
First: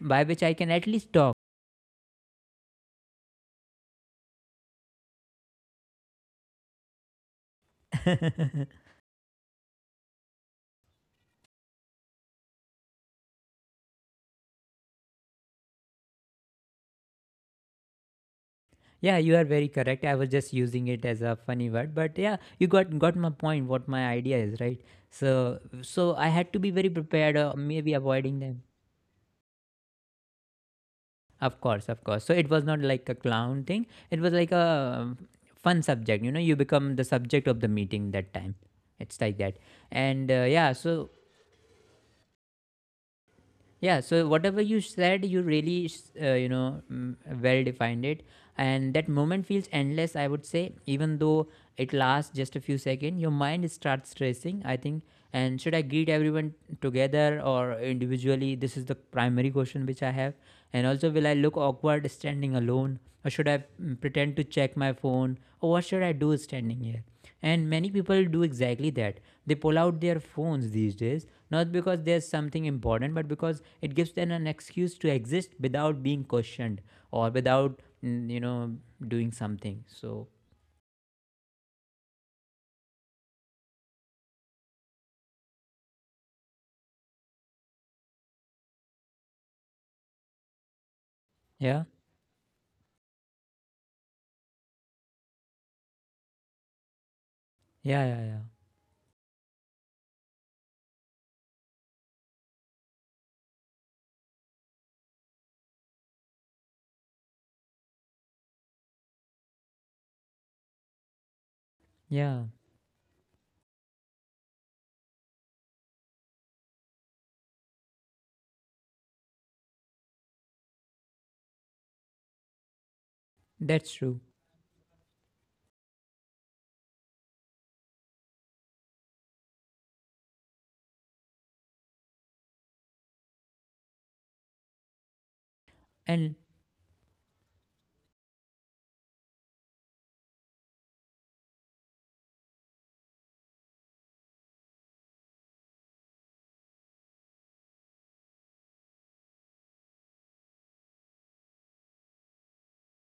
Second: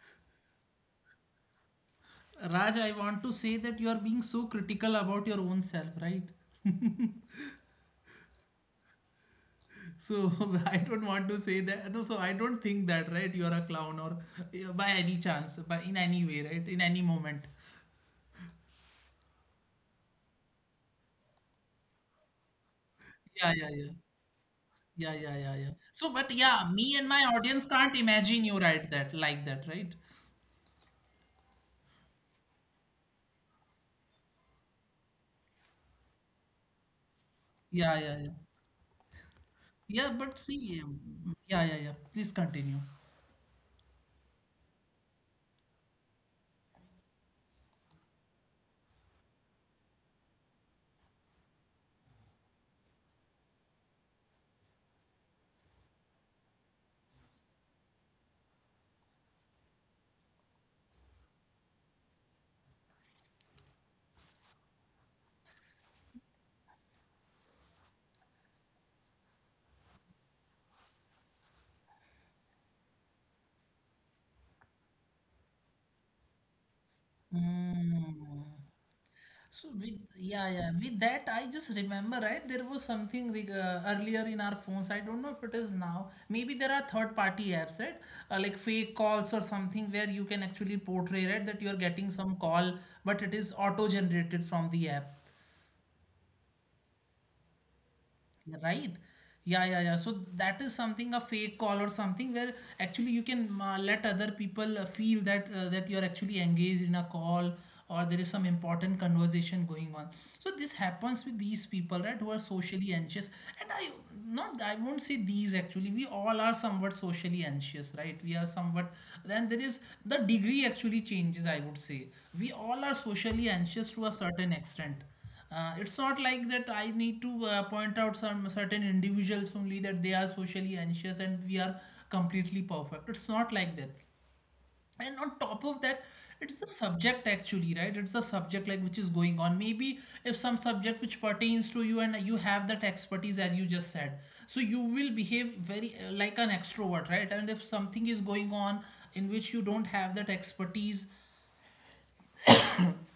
[SPEAKER 2] by which I can at least talk.
[SPEAKER 1] Raj, I want to say that you are being so critical about your own self, right?
[SPEAKER 2] <laughs> Yeah,
[SPEAKER 1] So <laughs> I don't want to say that. No, so I don't think that, right? You are a clown or, yeah, by any chance, by in any way, right? In any moment.
[SPEAKER 2] you are very correct. I was just using it as a funny word, but yeah, you got my
[SPEAKER 1] Yeah, yeah,
[SPEAKER 2] point.
[SPEAKER 1] yeah.
[SPEAKER 2] What my idea is, right?
[SPEAKER 1] Yeah, yeah, yeah,
[SPEAKER 2] So
[SPEAKER 1] yeah. So,
[SPEAKER 2] so
[SPEAKER 1] but
[SPEAKER 2] I had to
[SPEAKER 1] yeah,
[SPEAKER 2] be
[SPEAKER 1] me
[SPEAKER 2] very
[SPEAKER 1] and my
[SPEAKER 2] prepared,
[SPEAKER 1] audience can't
[SPEAKER 2] maybe
[SPEAKER 1] imagine
[SPEAKER 2] avoiding
[SPEAKER 1] you
[SPEAKER 2] them.
[SPEAKER 1] right that, like that, right?
[SPEAKER 2] Of course, of course. So it was not like a clown thing. It was like a um, fun subject. You know, you become the subject of the
[SPEAKER 1] Yeah,
[SPEAKER 2] meeting
[SPEAKER 1] yeah, yeah.
[SPEAKER 2] that time. It's like that
[SPEAKER 1] Yeah,
[SPEAKER 2] and
[SPEAKER 1] but
[SPEAKER 2] yeah
[SPEAKER 1] see,
[SPEAKER 2] so
[SPEAKER 1] yeah, yeah, yeah. Please continue.
[SPEAKER 2] yeah, so whatever you said, you really, well defined it. And that moment feels endless, I would say, even though it lasts just a few seconds. Your mind starts racing, I think. And should I greet everyone together or individually? This is the primary question which I have. And also, will I look awkward standing alone? Or should I pretend to check my phone? Or what should I do standing here? And many people do exactly that. They pull out their phones these days, not because there's something important, but because it gives them an excuse to exist without being questioned, or without,
[SPEAKER 1] Mm.
[SPEAKER 2] mm, you know, doing
[SPEAKER 1] So with,
[SPEAKER 2] something.
[SPEAKER 1] yeah,
[SPEAKER 2] So,
[SPEAKER 1] yeah, with that I just remember, right, there was something, earlier, in our phones. I don't know if it is now. Maybe there are third party apps, right? Like, fake calls or something, where you can actually portray, right, that you are
[SPEAKER 2] yeah,
[SPEAKER 1] getting some call, but it is auto generated from the app.
[SPEAKER 2] yeah, yeah, yeah,
[SPEAKER 1] Right? Yeah, yeah, yeah. So that is something, a fake call or something, where actually you can, let other people, feel that you're actually engaged in a call, or there is some important conversation going on. So this happens with these people, right, who are
[SPEAKER 2] yeah,
[SPEAKER 1] socially anxious. And I won't say these actually. We all are somewhat socially anxious, right? We are somewhat. Then there is, the degree actually changes, I would say. We all are socially
[SPEAKER 2] that's
[SPEAKER 1] anxious to a
[SPEAKER 2] true.
[SPEAKER 1] certain extent. It's not like that I need to, point out some certain individuals only that they are socially anxious and we are completely perfect. It's not like that. And on top of that,
[SPEAKER 2] And
[SPEAKER 1] it's the subject actually, right? It's the subject, like, which is going on. Maybe if some subject which pertains to you and you have that expertise, as you just said, so you will behave very, like an extrovert, right? And if something is going on in which you don't have that expertise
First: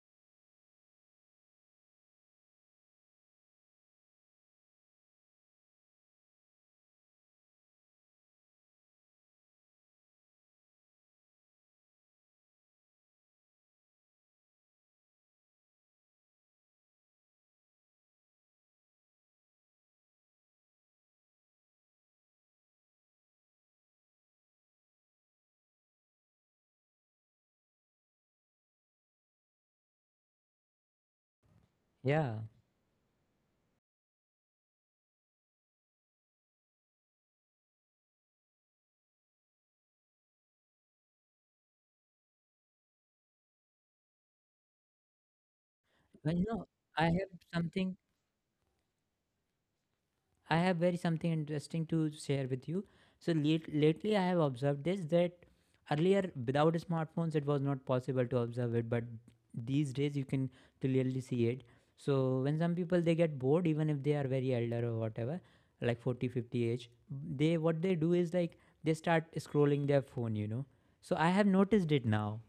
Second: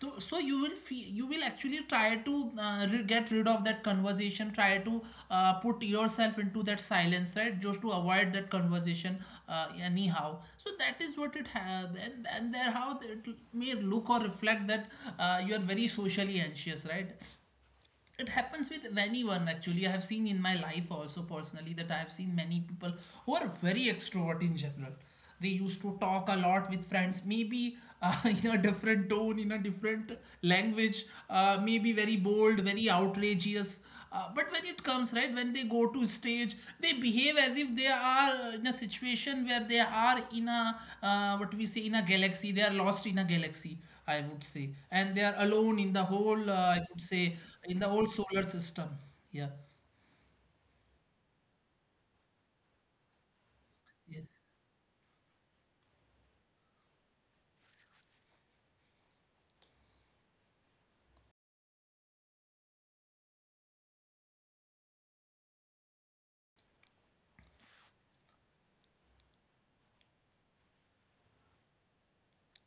[SPEAKER 1] so you will feel you will actually try to get rid of that conversation, try to put yourself into that silence, right, just to avoid that conversation. Anyhow, so that is what it have, and there how it may look or reflect that you are very socially anxious, right. It happens with anyone. Actually, I have seen in my life also personally that I have seen many people who are very extrovert in general. They used to talk a lot with friends, maybe uh, <laughs> in a different tone, in a different language, maybe very
[SPEAKER 2] yeah,
[SPEAKER 1] bold, very outrageous, but when it comes, right, when they go to stage, they behave as if they are in a situation where they are in a what we say, in a galaxy, they are lost in a galaxy, I would say. And they are alone in the whole,
[SPEAKER 2] well, you
[SPEAKER 1] I
[SPEAKER 2] know,
[SPEAKER 1] would
[SPEAKER 2] I
[SPEAKER 1] say,
[SPEAKER 2] have
[SPEAKER 1] in the whole
[SPEAKER 2] something,
[SPEAKER 1] solar system. Yeah.
[SPEAKER 2] I have very something interesting to share with you. So late,
[SPEAKER 1] Yeah.
[SPEAKER 2] lately, I have observed this, that earlier without smartphones it was not possible to observe it, but these days you can clearly see it. So when some people they get bored, even if they are very elder or whatever, like 40, 50 age, they what they do is like they start scrolling their phone, you know. So I have noticed it now.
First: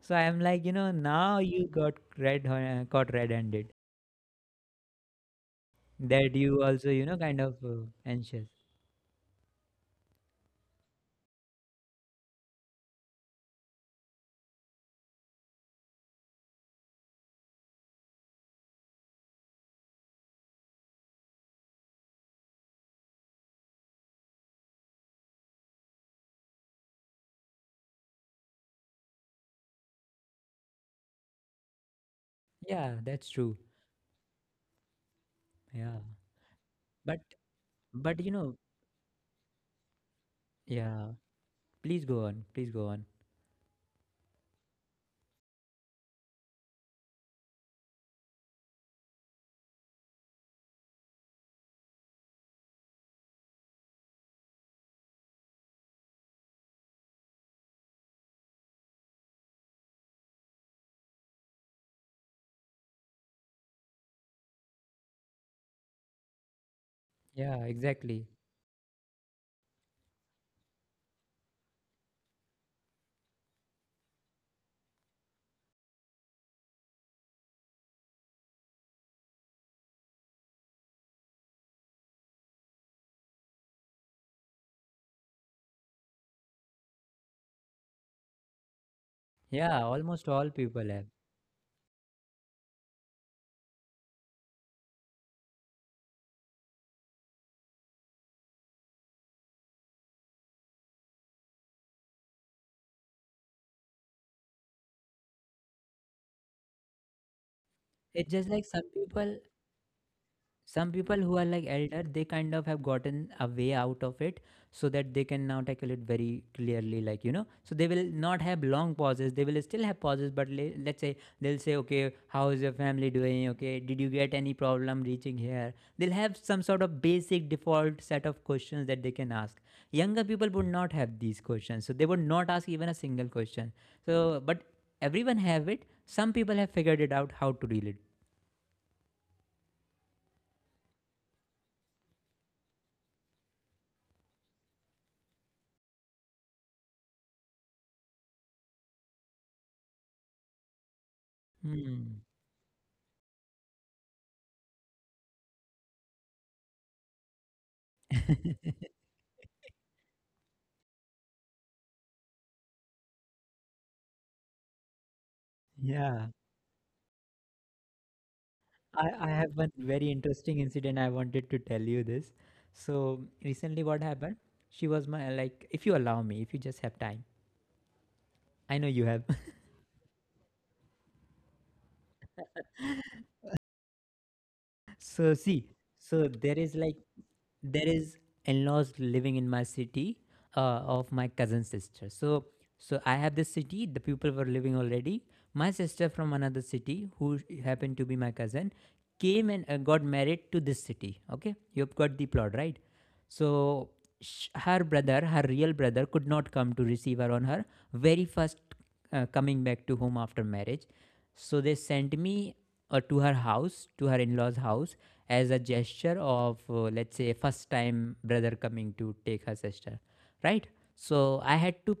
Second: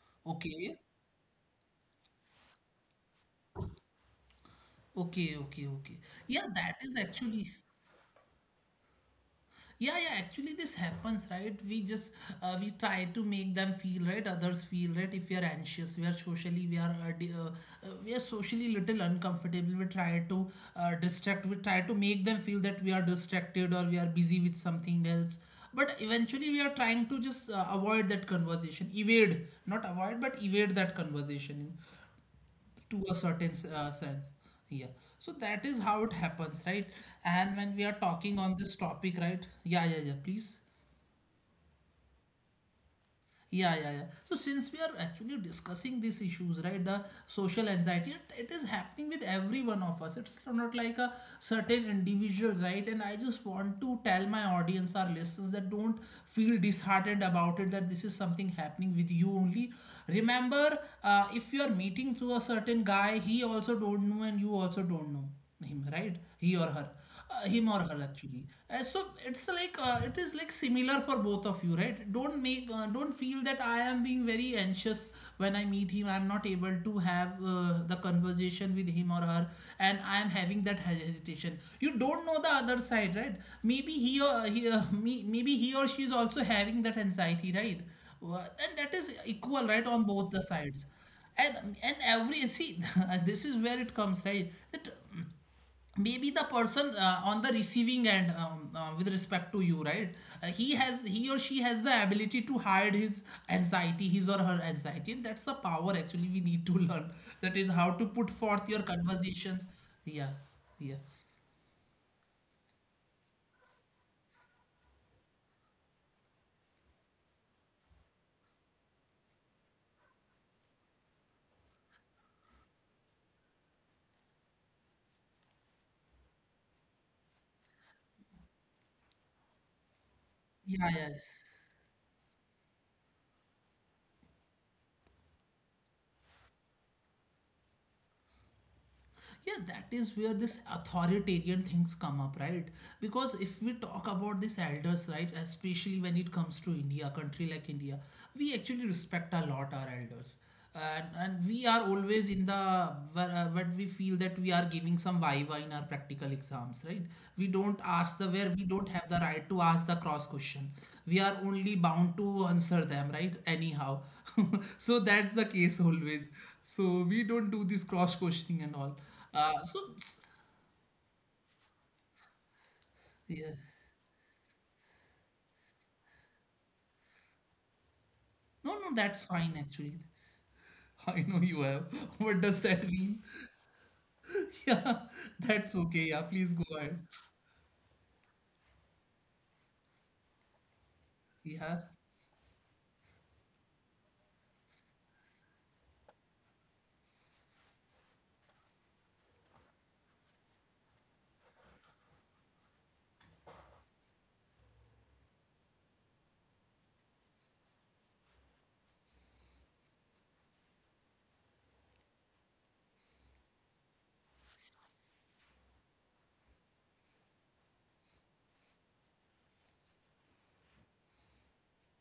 [SPEAKER 2] So I am like, you
[SPEAKER 1] Okay.
[SPEAKER 2] know, now you got caught red-handed.
[SPEAKER 1] Okay. Okay. Okay.
[SPEAKER 2] That
[SPEAKER 1] Yeah,
[SPEAKER 2] you
[SPEAKER 1] that
[SPEAKER 2] also,
[SPEAKER 1] is
[SPEAKER 2] you know, kind
[SPEAKER 1] actually.
[SPEAKER 2] of anxious.
[SPEAKER 1] Yeah, yeah, actually this happens, right? We just we try to make them feel right, others feel right. If we are anxious, we are socially, we are we are socially little uncomfortable, we try to distract, we try to make them feel that we are distracted or we are busy with something else, but eventually we are trying to just avoid that conversation, evade, not avoid but evade that conversation to
[SPEAKER 2] Yeah,
[SPEAKER 1] a
[SPEAKER 2] that's
[SPEAKER 1] certain
[SPEAKER 2] true.
[SPEAKER 1] sense, yeah. So that is how
[SPEAKER 2] Yeah.
[SPEAKER 1] it happens, right?
[SPEAKER 2] But
[SPEAKER 1] And when we are
[SPEAKER 2] but
[SPEAKER 1] talking on this topic, right, yeah, yeah, yeah, please.
[SPEAKER 2] yeah, please go on. Please go on.
[SPEAKER 1] Yeah, yeah, yeah. So since we are actually discussing these issues, right, the social anxiety, it is happening with every one of us. It's not like a certain individual, right? And I just want to tell my audience, our listeners, that don't feel disheartened about it, that this is something happening with you only. Remember, if you are meeting through a certain guy, he also don't know, and you also don't know him, right? He or her,
[SPEAKER 2] Yeah,
[SPEAKER 1] him or her
[SPEAKER 2] exactly.
[SPEAKER 1] actually, so it's like, it is like similar for both of you, right? Don't make, don't feel that I am being very anxious when I meet him. I'm not able to have the conversation with him or her, and I am having that hesitation. You don't know the other side, right? Maybe he or he, maybe he or she is also having that anxiety, right? And that is equal,
[SPEAKER 2] Yeah,
[SPEAKER 1] right, on
[SPEAKER 2] almost
[SPEAKER 1] both the
[SPEAKER 2] all
[SPEAKER 1] sides.
[SPEAKER 2] people have.
[SPEAKER 1] And every, see, <laughs> this is where it comes, right, that maybe the person on the receiving end, with respect to you, right, he or she has the ability to hide his anxiety, his or her anxiety, and that's a power actually we need to learn, that is how to put
[SPEAKER 2] It's just like
[SPEAKER 1] forth your
[SPEAKER 2] some people,
[SPEAKER 1] conversations. Yeah.
[SPEAKER 2] some
[SPEAKER 1] Yeah,
[SPEAKER 2] people who are like elder, they kind of have gotten a way out of it, so that they can now tackle it very clearly, like you know, so they will not have long pauses. They will still have pauses, but let's say they'll say, okay, how is your family doing, okay, did you get any problem reaching here. They'll have some sort of basic default set of questions that they can ask. Younger people would
[SPEAKER 1] yeah,
[SPEAKER 2] not
[SPEAKER 1] yeah, yeah.
[SPEAKER 2] have these questions, so they would not ask even a single question. So but everyone have it, some people have figured it out how to deal it.
[SPEAKER 1] Yeah, that is where this authoritarian things come up, right? Because if we talk about these elders, right, especially when it comes to India, a country like India, we actually respect a lot our elders, and we are
[SPEAKER 2] Hmm.
[SPEAKER 1] always in the where, when we feel that we are giving some viva in our practical exams, right, we don't ask the where we don't have the right to ask the cross question, we are only bound to answer them, right, anyhow. <laughs> So that's the case
[SPEAKER 2] Yeah.
[SPEAKER 1] always. So we don't do this cross questioning and all.
[SPEAKER 2] I have
[SPEAKER 1] uh,
[SPEAKER 2] one
[SPEAKER 1] so,
[SPEAKER 2] very
[SPEAKER 1] s-
[SPEAKER 2] interesting incident, I wanted to tell you this. So
[SPEAKER 1] yeah.
[SPEAKER 2] recently what happened? She was my, like, if you allow me, if you just have time.
[SPEAKER 1] No, no,
[SPEAKER 2] I know
[SPEAKER 1] that's
[SPEAKER 2] you have.
[SPEAKER 1] fine actually. <laughs> I know you have. <laughs> What does that mean? <laughs> Yeah,
[SPEAKER 2] So
[SPEAKER 1] that's
[SPEAKER 2] see,
[SPEAKER 1] okay. Yeah,
[SPEAKER 2] so
[SPEAKER 1] please go
[SPEAKER 2] there is
[SPEAKER 1] ahead.
[SPEAKER 2] like, there is in-laws living in my city, uh, of my
[SPEAKER 1] Yeah,
[SPEAKER 2] cousin sister. So so I have this city. The people were living already. My sister from another city, who happened to be my cousin, came and got married to this city. Okay, you've got the plot right. So her brother, her real brother, could not come to receive her on her very first coming back to home after marriage. So they sent me to her house, to her in-laws' house, as a gesture of, let's say, first-time brother coming to take her sister, right? So I had to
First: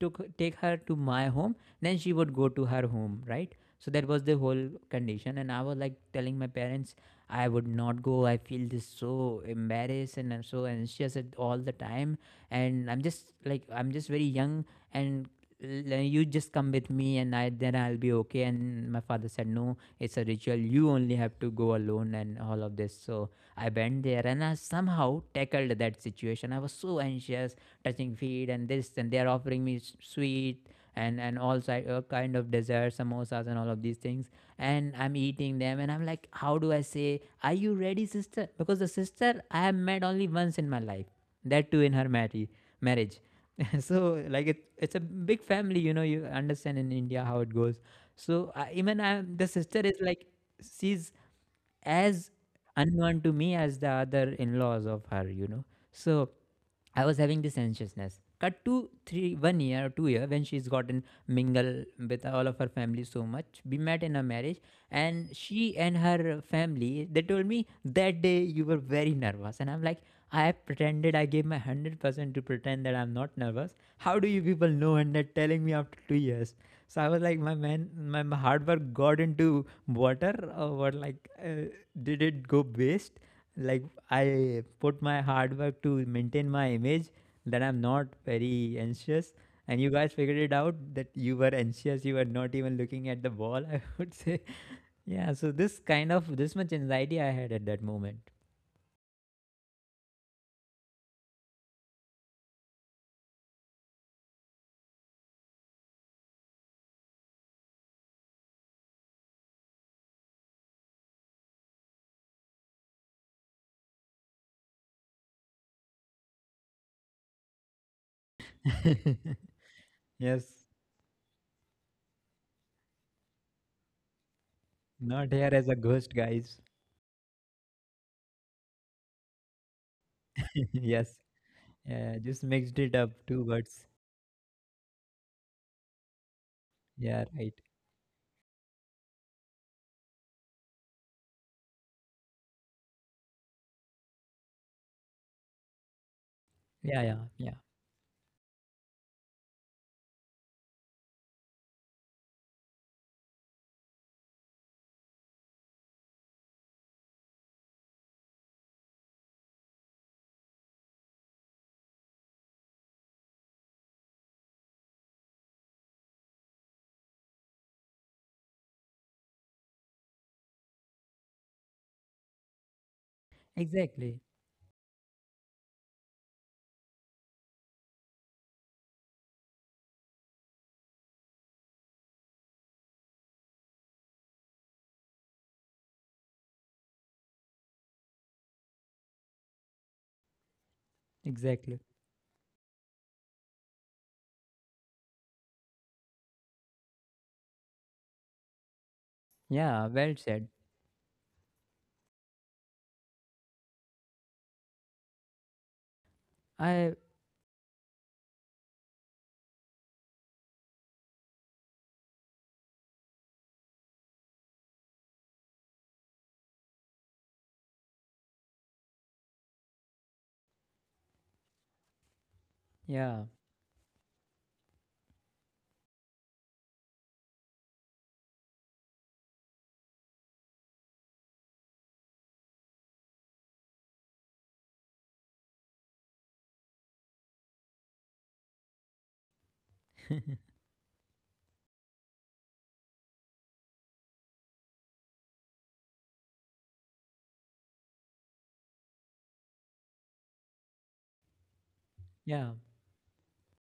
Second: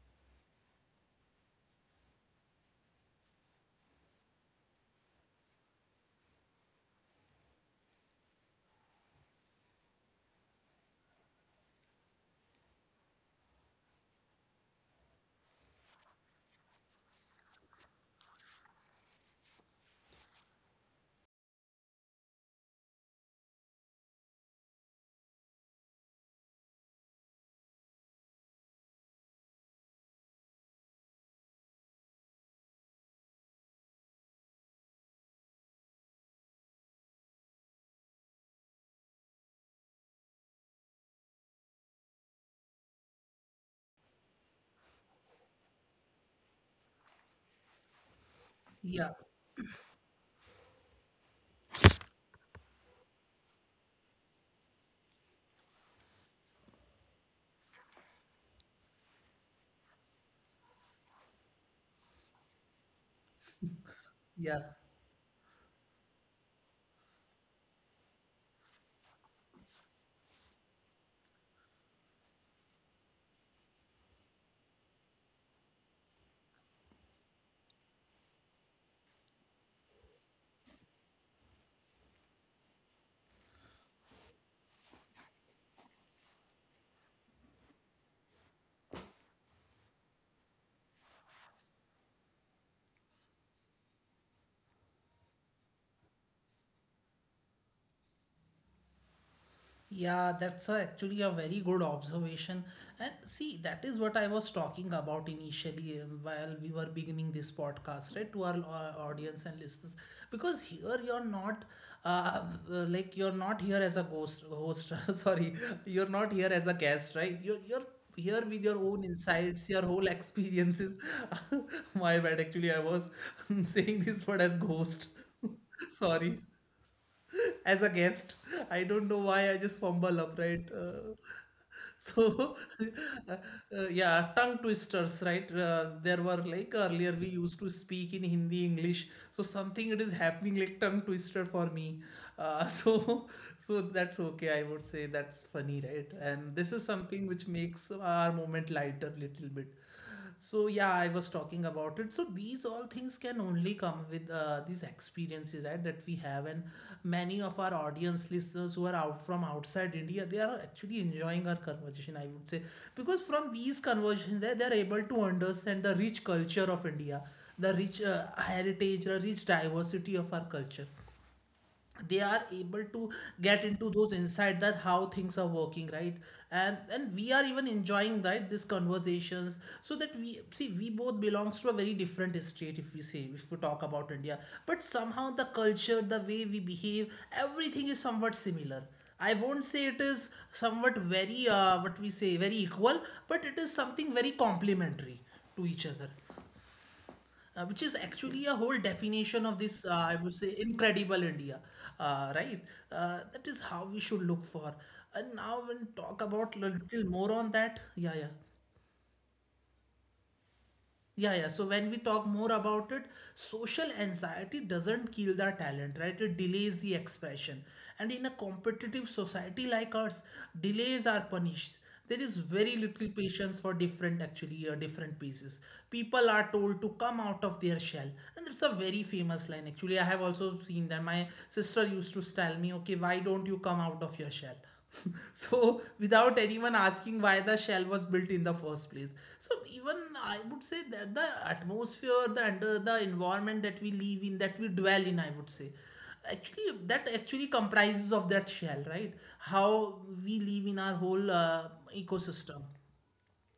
[SPEAKER 2] took take her to my home, then she would go to her home, right? So that was the whole condition, and I was like telling my parents I would not go. I feel this so embarrassed and I'm so anxious at all the time, and I'm just like I'm just very young, and you just come with me and I then I'll be okay. And my father said no, it's a ritual, you only have to go alone and all of this. So I went there and I somehow tackled that situation. I was so anxious, touching feet and this, and they're offering me sweet and also kind of dessert, samosas, and all of these things. And I'm eating them and I'm like, how do I say, are you ready, sister? Because the sister I have met only once in my life, that too in her marriage. <laughs> So like it, it's a big family, you know, you understand in India how it goes. So I even I
[SPEAKER 1] yeah,
[SPEAKER 2] the sister is like she's as unknown to me as the other in-laws of her, you know. So I was having this anxiousness. Cut to three, 1 year or 2 year when she's gotten mingle with all of her family so much. We met in a marriage,
[SPEAKER 1] yeah.
[SPEAKER 2] and she and her family they told me that day you were very nervous. And I'm like, I pretended, I gave my 100% to pretend that I'm not nervous. How do you people know, and they're telling me after 2 years? So I was like, my man, my hard work got into water, or what? Like, did it go waste? Like, I put my hard work to maintain my image that I'm not very anxious. And you guys figured it out that you were anxious, you were not even looking at the ball, <laughs> I would say. Yeah, so this kind of this much anxiety I had at that moment.
[SPEAKER 1] Yeah, that's a, actually a very good observation. And see, that is what I was talking about initially, while we were beginning this podcast, right, to our audience and listeners. Because here you're not, uh, like you're not here as a ghost host. <laughs> Sorry, you're not here as a guest, right? You're here with your own
[SPEAKER 2] <laughs>
[SPEAKER 1] insights, your whole
[SPEAKER 2] Yes,
[SPEAKER 1] experiences. <laughs> My bad. Actually, I was <laughs> saying this word as ghost.
[SPEAKER 2] not here
[SPEAKER 1] <laughs>
[SPEAKER 2] as a ghost,
[SPEAKER 1] Sorry.
[SPEAKER 2] guys.
[SPEAKER 1] <laughs> As a guest. I don't know why I just fumble up,
[SPEAKER 2] <laughs>
[SPEAKER 1] right?
[SPEAKER 2] Yes, yeah, just
[SPEAKER 1] So,
[SPEAKER 2] mixed it up
[SPEAKER 1] <laughs>
[SPEAKER 2] two
[SPEAKER 1] uh,
[SPEAKER 2] words.
[SPEAKER 1] yeah, tongue twisters, right? There were, like, earlier
[SPEAKER 2] Yeah,
[SPEAKER 1] we
[SPEAKER 2] right.
[SPEAKER 1] used to speak in Hindi, English, so something it is happening like tongue twister for me. <laughs> So, so that's okay. I would say that's funny, right? And this is
[SPEAKER 2] Yeah, yeah,
[SPEAKER 1] something
[SPEAKER 2] yeah.
[SPEAKER 1] which makes our moment lighter little bit. So yeah, I was talking about it. So these all things can only come with these experiences, right, that we have. And many of our audience listeners who are out from outside India, they are actually enjoying our conversation, I would say, because from these conversations, they are able to understand the rich culture of India, the rich heritage, the rich diversity of our culture. They are able to get into
[SPEAKER 2] Exactly,
[SPEAKER 1] those insight that how things are working, right? And we are even enjoying, right, these conversations. So that we see, we both belongs to a very different state, if we say, if we talk about India, but somehow the culture, the way we behave, everything is somewhat similar. I won't say it is somewhat very
[SPEAKER 2] exactly.
[SPEAKER 1] what we say, very equal, but it is something very complementary to each other, which is actually a whole definition of
[SPEAKER 2] Yeah,
[SPEAKER 1] this,
[SPEAKER 2] well
[SPEAKER 1] I would
[SPEAKER 2] said.
[SPEAKER 1] say, incredible India, right? That is how we should look for. And now we'll talk about a
[SPEAKER 2] I,
[SPEAKER 1] little more on that. Yeah, yeah. Yeah, yeah. So when we talk more about it, social anxiety doesn't kill the talent, right? It delays the expression. And in a competitive society like ours, delays are punished. There is very little
[SPEAKER 2] yeah,
[SPEAKER 1] patience for different, actually, different pieces. People are told to come out of their shell. And it's a very famous line, actually. I have also seen that. My sister used to tell me, okay, why don't you come out of your shell? <laughs> So without anyone asking why the shell was built in the first place. So even I
[SPEAKER 2] <laughs>
[SPEAKER 1] would say that the atmosphere, the under the environment that we live in, that we dwell in, I would say, actually that actually comprises of that shell, right? How we live in our whole
[SPEAKER 2] yeah,
[SPEAKER 1] ecosystem,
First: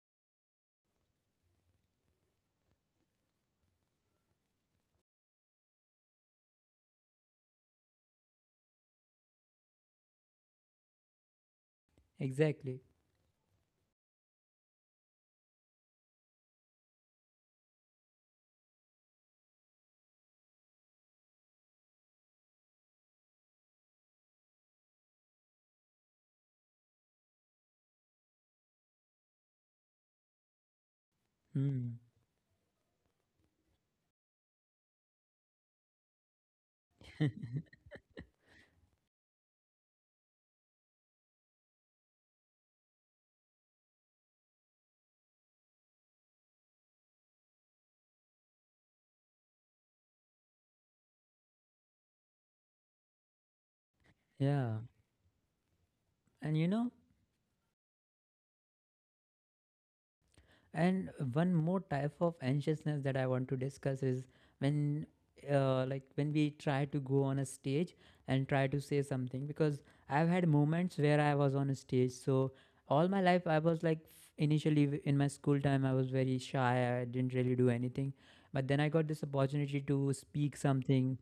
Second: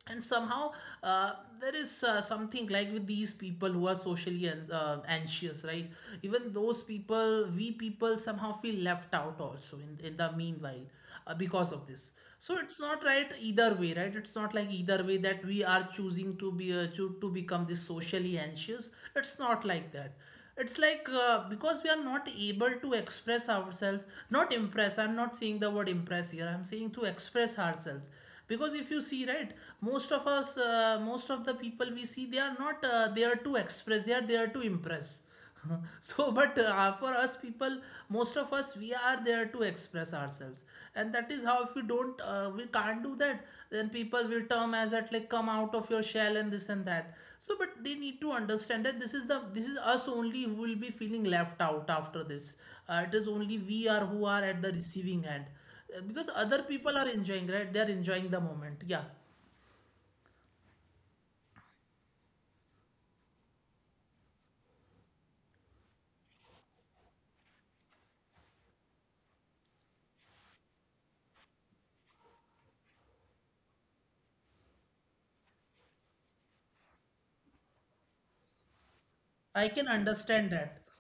[SPEAKER 1] and somehow uh, there is something like with these people who are anxious, right, even those people, we people somehow feel left out also in the meanwhile, because of this. So it's
[SPEAKER 2] exactly.
[SPEAKER 1] not right either way, right? It's not like either way that we are choosing to be to become this socially anxious. It's not like that. It's like, because we are not able to express ourselves, not impress, I'm not saying the word impress here, I'm saying to express ourselves. Because if you see, right, most of us, most of the people
[SPEAKER 2] Mm.
[SPEAKER 1] we see, they are not there to express, they are there to impress. <laughs> So but, for us
[SPEAKER 2] <laughs>
[SPEAKER 1] people, most of us we are there to express ourselves, and that is how if we don't, we can't do that, then people will term as at, like, come out of your shell and this and that. So but they need to understand that this is us only who will be feeling left out after this. It is only we are who are at the
[SPEAKER 2] Yeah.
[SPEAKER 1] receiving end, because
[SPEAKER 2] And
[SPEAKER 1] other
[SPEAKER 2] you know,
[SPEAKER 1] people are enjoying, right, they're enjoying the moment. Yeah.
[SPEAKER 2] and one more type of anxiousness that I want to discuss is when, like, when we try to go on a stage and try to say something, because I've had moments where I was on a stage. So all my life, I was like, initially in my school time, I was very shy. I didn't really do anything. But then I got this opportunity
[SPEAKER 1] I can
[SPEAKER 2] to speak
[SPEAKER 1] understand that.
[SPEAKER 2] something,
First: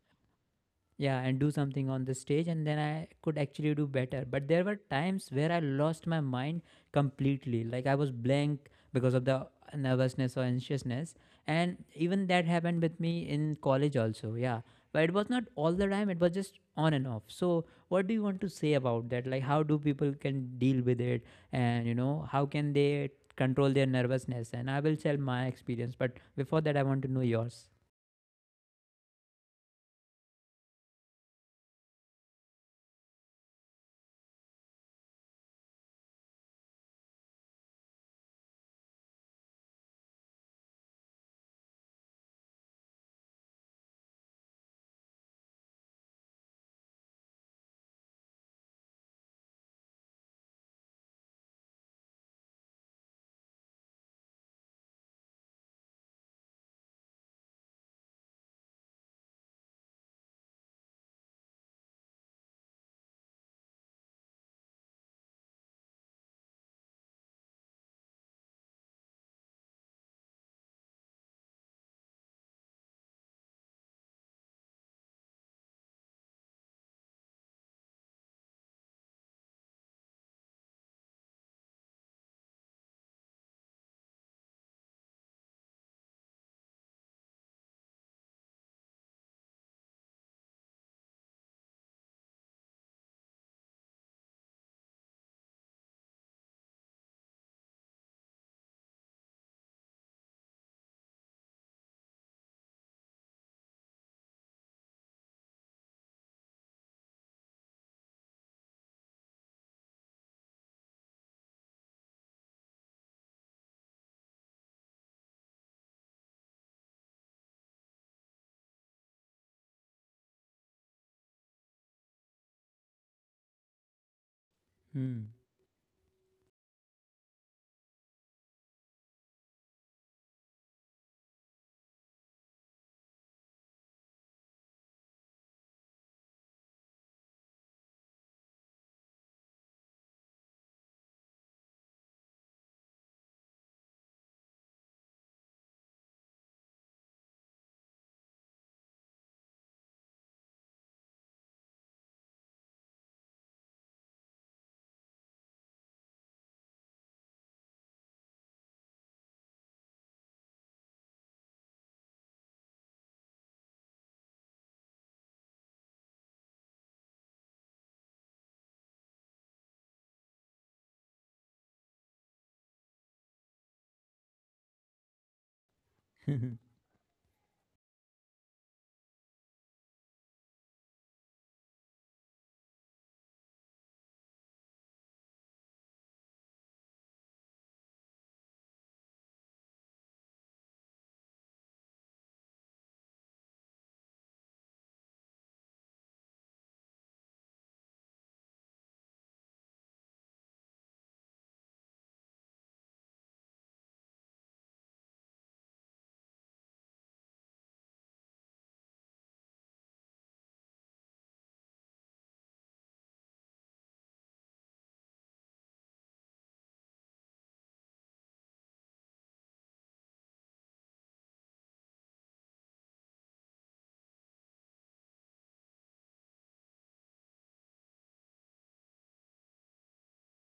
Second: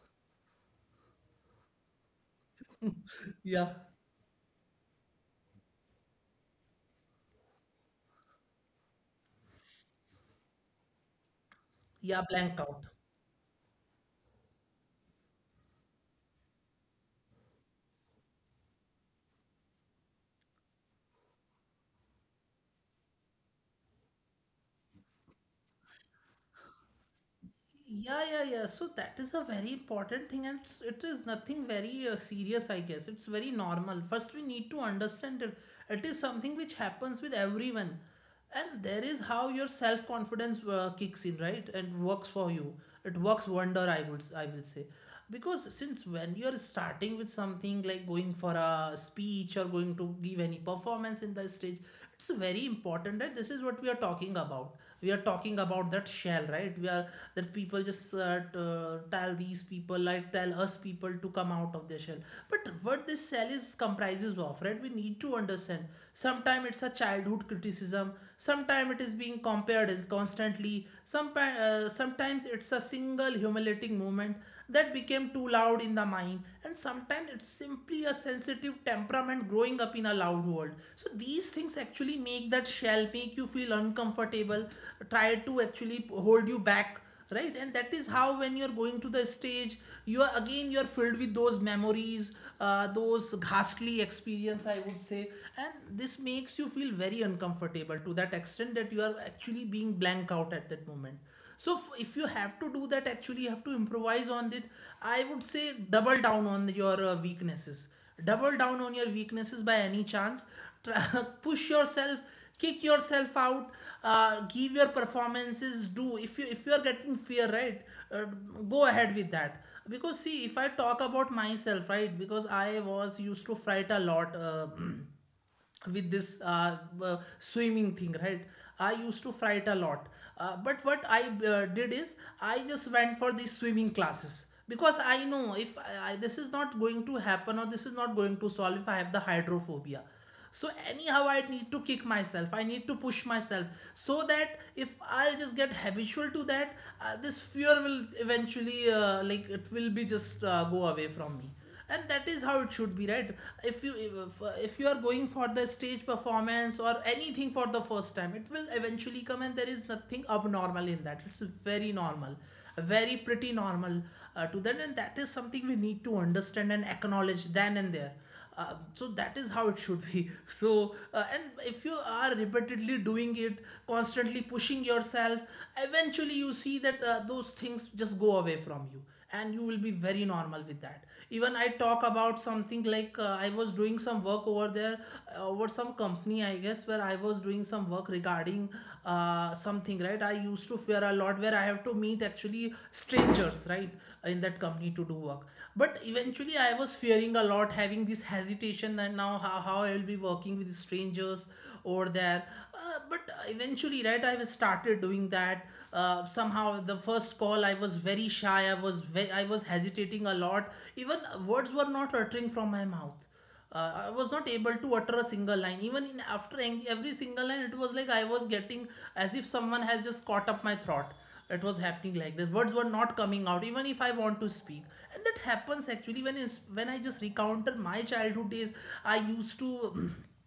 [SPEAKER 2] yeah, and do something on the stage. And then I could
[SPEAKER 1] Yeah.
[SPEAKER 2] actually do better, but there were times where I lost my mind completely, like I was blank because of the nervousness or anxiousness. And
[SPEAKER 1] Yeah,
[SPEAKER 2] even that
[SPEAKER 1] blank
[SPEAKER 2] happened
[SPEAKER 1] out.
[SPEAKER 2] with me in college also, yeah. But it was not all the time, it was just on and off. So what do you want to say about that, like how do people can deal with it, and how can they control their nervousness? And I will share my experience, but before that I want to know yours.
[SPEAKER 1] Yeah, yeah, yeah. So that is a very important thing, and it is nothing very serious, I guess. It's very normal. First, we need to understand it. It is something which happens with everyone, and there is how your self confidence kicks in, right, and works for you. It works wonder, I will say, because since when you are starting with something like going for a speech or going to give any performance in the stage, it's very important that, right, this is what we are talking about. We are talking about that shell, right? We are that people just tell these people, like, tell us people to come out of their shell, but what this shell is comprises of, right, we need to understand. Sometimes it's a childhood criticism. Sometimes it is being compared is constantly. Some, sometimes it's a single humiliating moment that became too loud in the mind, and sometimes it's simply a sensitive temperament growing up in a loud world. So these things actually make that shell make you feel uncomfortable, try to actually hold you back, right? And that is how when you're going to the stage you are again, you're filled with those memories, those ghastly experience I would say. And this makes you feel very uncomfortable to that extent that you are actually being blank out at that moment. So if you have to do that, actually you have to improvise on it. I would say double down on your weaknesses. Double down on your weaknesses by any chance. <laughs> Push yourself, kick yourself out. Give your performances, do if you are getting fear, right? uh, Go ahead with that. Because see, if I talk about myself, right, because I was used to fright a lot.
[SPEAKER 2] Hmm.
[SPEAKER 1] <clears throat> With this uh, swimming thing, right, I used to fight a lot. But what I did is I just went for these swimming classes because I know if this is not going to happen or this is not going to solve if I have the hydrophobia. So anyhow I need to kick myself, I need to push myself, so that if I just get habitual to that, this fear will eventually, like, it will be just go away from me. And that is how it should be, right? If you if you are going for the stage performance or anything for the first time, it will eventually come, and there is nothing abnormal in that. It's very normal, very pretty normal to that, and that is something we need to understand and acknowledge then and there. So that is how it should be. <laughs> So and if you are repeatedly doing it, constantly pushing yourself, eventually you see
[SPEAKER 2] <laughs>
[SPEAKER 1] that those things just go away from you, and you will be very normal with that. Even I talk about something, like, I was doing some work over there, over some company, I guess, where I was doing some work regarding something, right. I used to fear a lot where I have to meet actually strangers, right, in that company to do work. But eventually I was fearing a lot, having this hesitation, and now how I will be working with strangers over there. But eventually, right, I have started doing that. Somehow the first call I was very shy, I was I was hesitating a lot. Even words were not uttering from my mouth. I was not able to utter a single line, even in after every single line it was like I was getting, as if someone has just caught up my throat. It was happening like this, words were not coming out even if I want to speak. And that happens actually when is when I just recounted my childhood days. I used to <clears throat>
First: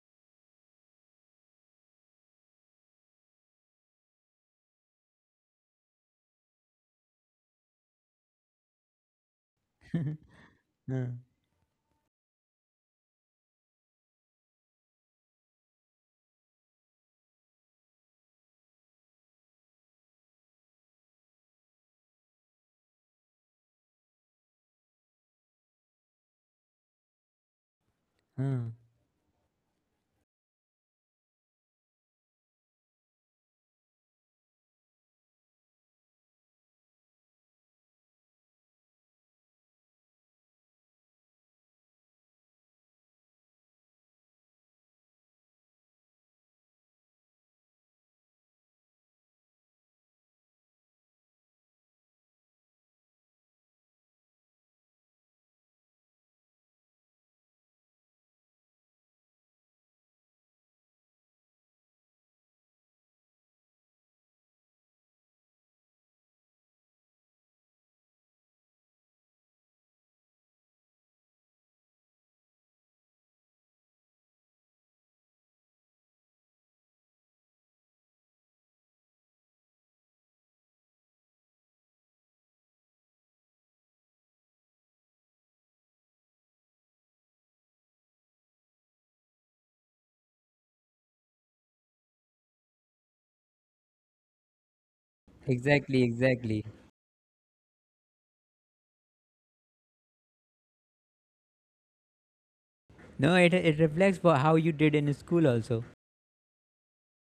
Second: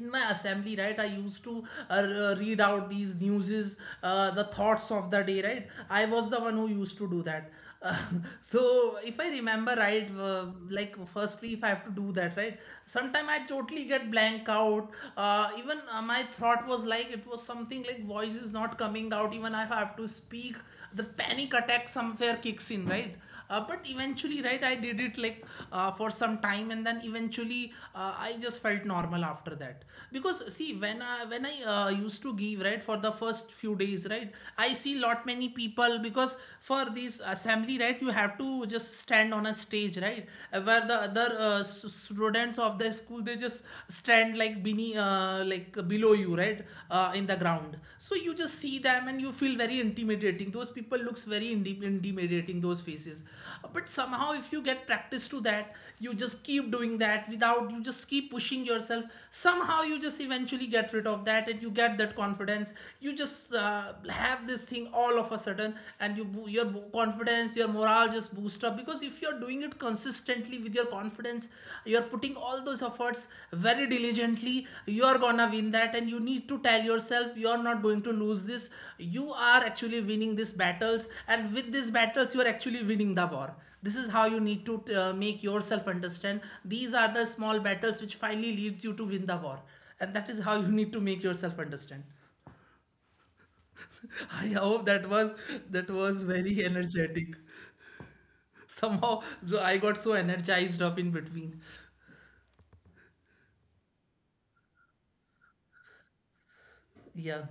[SPEAKER 1] in my assembly, right, I used to uh, read out these newses, the thoughts of the day, right. I was the one who used to do that. Uh, <laughs> so if I remember
[SPEAKER 2] Huh,
[SPEAKER 1] right, like, firstly, if I have to do that, right, sometime I totally get blank out. Even my thought was like, it was something like voice is not coming out even I have to speak. The panic attack somewhere kicks in, right? But eventually, right, I did it like for some time, and then eventually I just
[SPEAKER 2] huh.
[SPEAKER 1] felt normal after that. Because see, when I when I used to give, right, for the first few days, right, I see lot many people, because for this assembly, right, you have to just stand on a stage, right. Where the other students of the school, they just stand like beneath, like, below you, right, in the ground. So you just see them and you feel very intimidating. Those people looks very intimidating, those faces. But somehow if you get practice to that, you just keep doing that, without, you just keep pushing yourself, somehow you just eventually get rid of that, and you get that confidence. You just have this thing all of a sudden, and you your confidence, your morale just boost up. Because if you're doing it consistently with your confidence, you're putting all those efforts very diligently, you're gonna win that. And you need to tell yourself you're not going to lose this. You are actually winning these battles, and with these battles you're actually winning the war. This is how you need to make yourself understand. These are the small battles which finally leads you to win the war, and that is how you need to make yourself understand. <laughs> I hope that was, that was
[SPEAKER 2] Exactly,
[SPEAKER 1] very
[SPEAKER 2] exactly.
[SPEAKER 1] energetic somehow. So I got so energized up in between.
[SPEAKER 2] No, it reflects for how you did in school also.
[SPEAKER 1] Yeah.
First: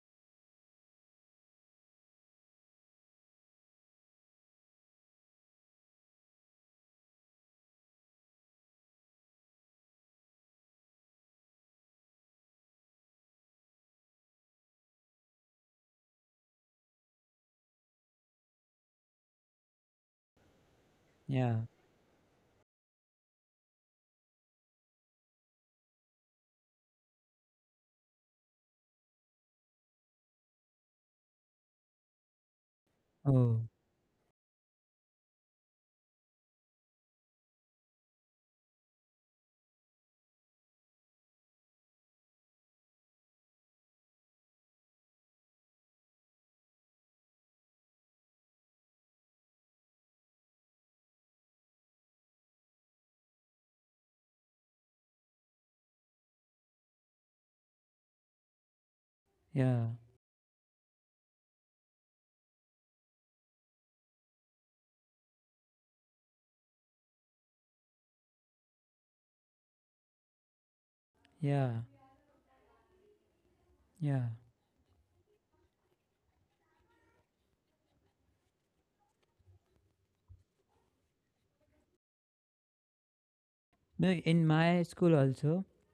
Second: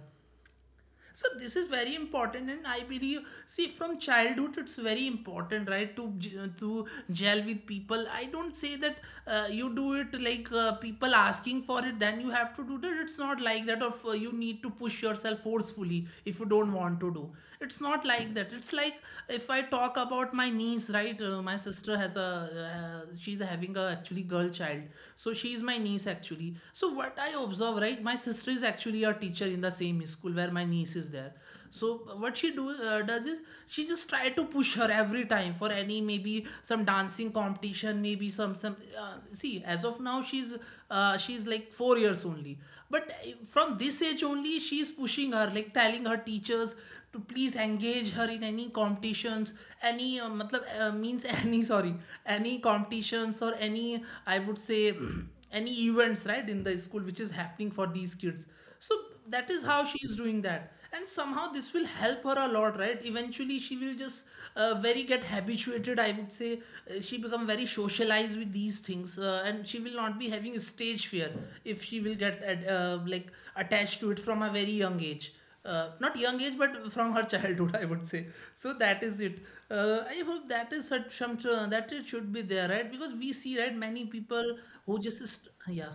[SPEAKER 1] So this is very important, and I believe, see, from childhood it's very important, right, to to gel with people. I don't say that you do it like people asking for it, then you have to do that. It's not like that. Of you need to push yourself forcefully if you don't want to do. It's not like that. It's like, if I talk about my niece, right?
[SPEAKER 2] Yeah.
[SPEAKER 1] My sister has a, she's having a actually girl child, so she's my niece actually. So what I observe, right? My sister is actually a teacher in the same school where my niece is there. So what she do does
[SPEAKER 2] Oh,
[SPEAKER 1] is she just try to push her every time for any, maybe some dancing competition, maybe some see, as of now she's like 4 years only. But from this age only, she's pushing her, like telling her teachers to please engage her in any competitions, any matlab, means, <laughs> any, sorry, any competitions or any, I would say, <clears throat> any events, right, in the school which is happening for these kids. So that is
[SPEAKER 2] yeah,
[SPEAKER 1] how she is doing that. And somehow this will help her a lot, right? Eventually she will just very get habituated, I would say. She become very socialized with these things, and she will not be having stage fear
[SPEAKER 2] yeah,
[SPEAKER 1] if she will like attached
[SPEAKER 2] yeah.
[SPEAKER 1] to it from a very young age. Not young age, but from her <laughs> childhood, I would say. So that is it. I hope that is such some that it should be there, right? Because we see, right, many
[SPEAKER 2] No, in
[SPEAKER 1] people
[SPEAKER 2] my
[SPEAKER 1] who
[SPEAKER 2] school
[SPEAKER 1] just,
[SPEAKER 2] also,
[SPEAKER 1] yeah,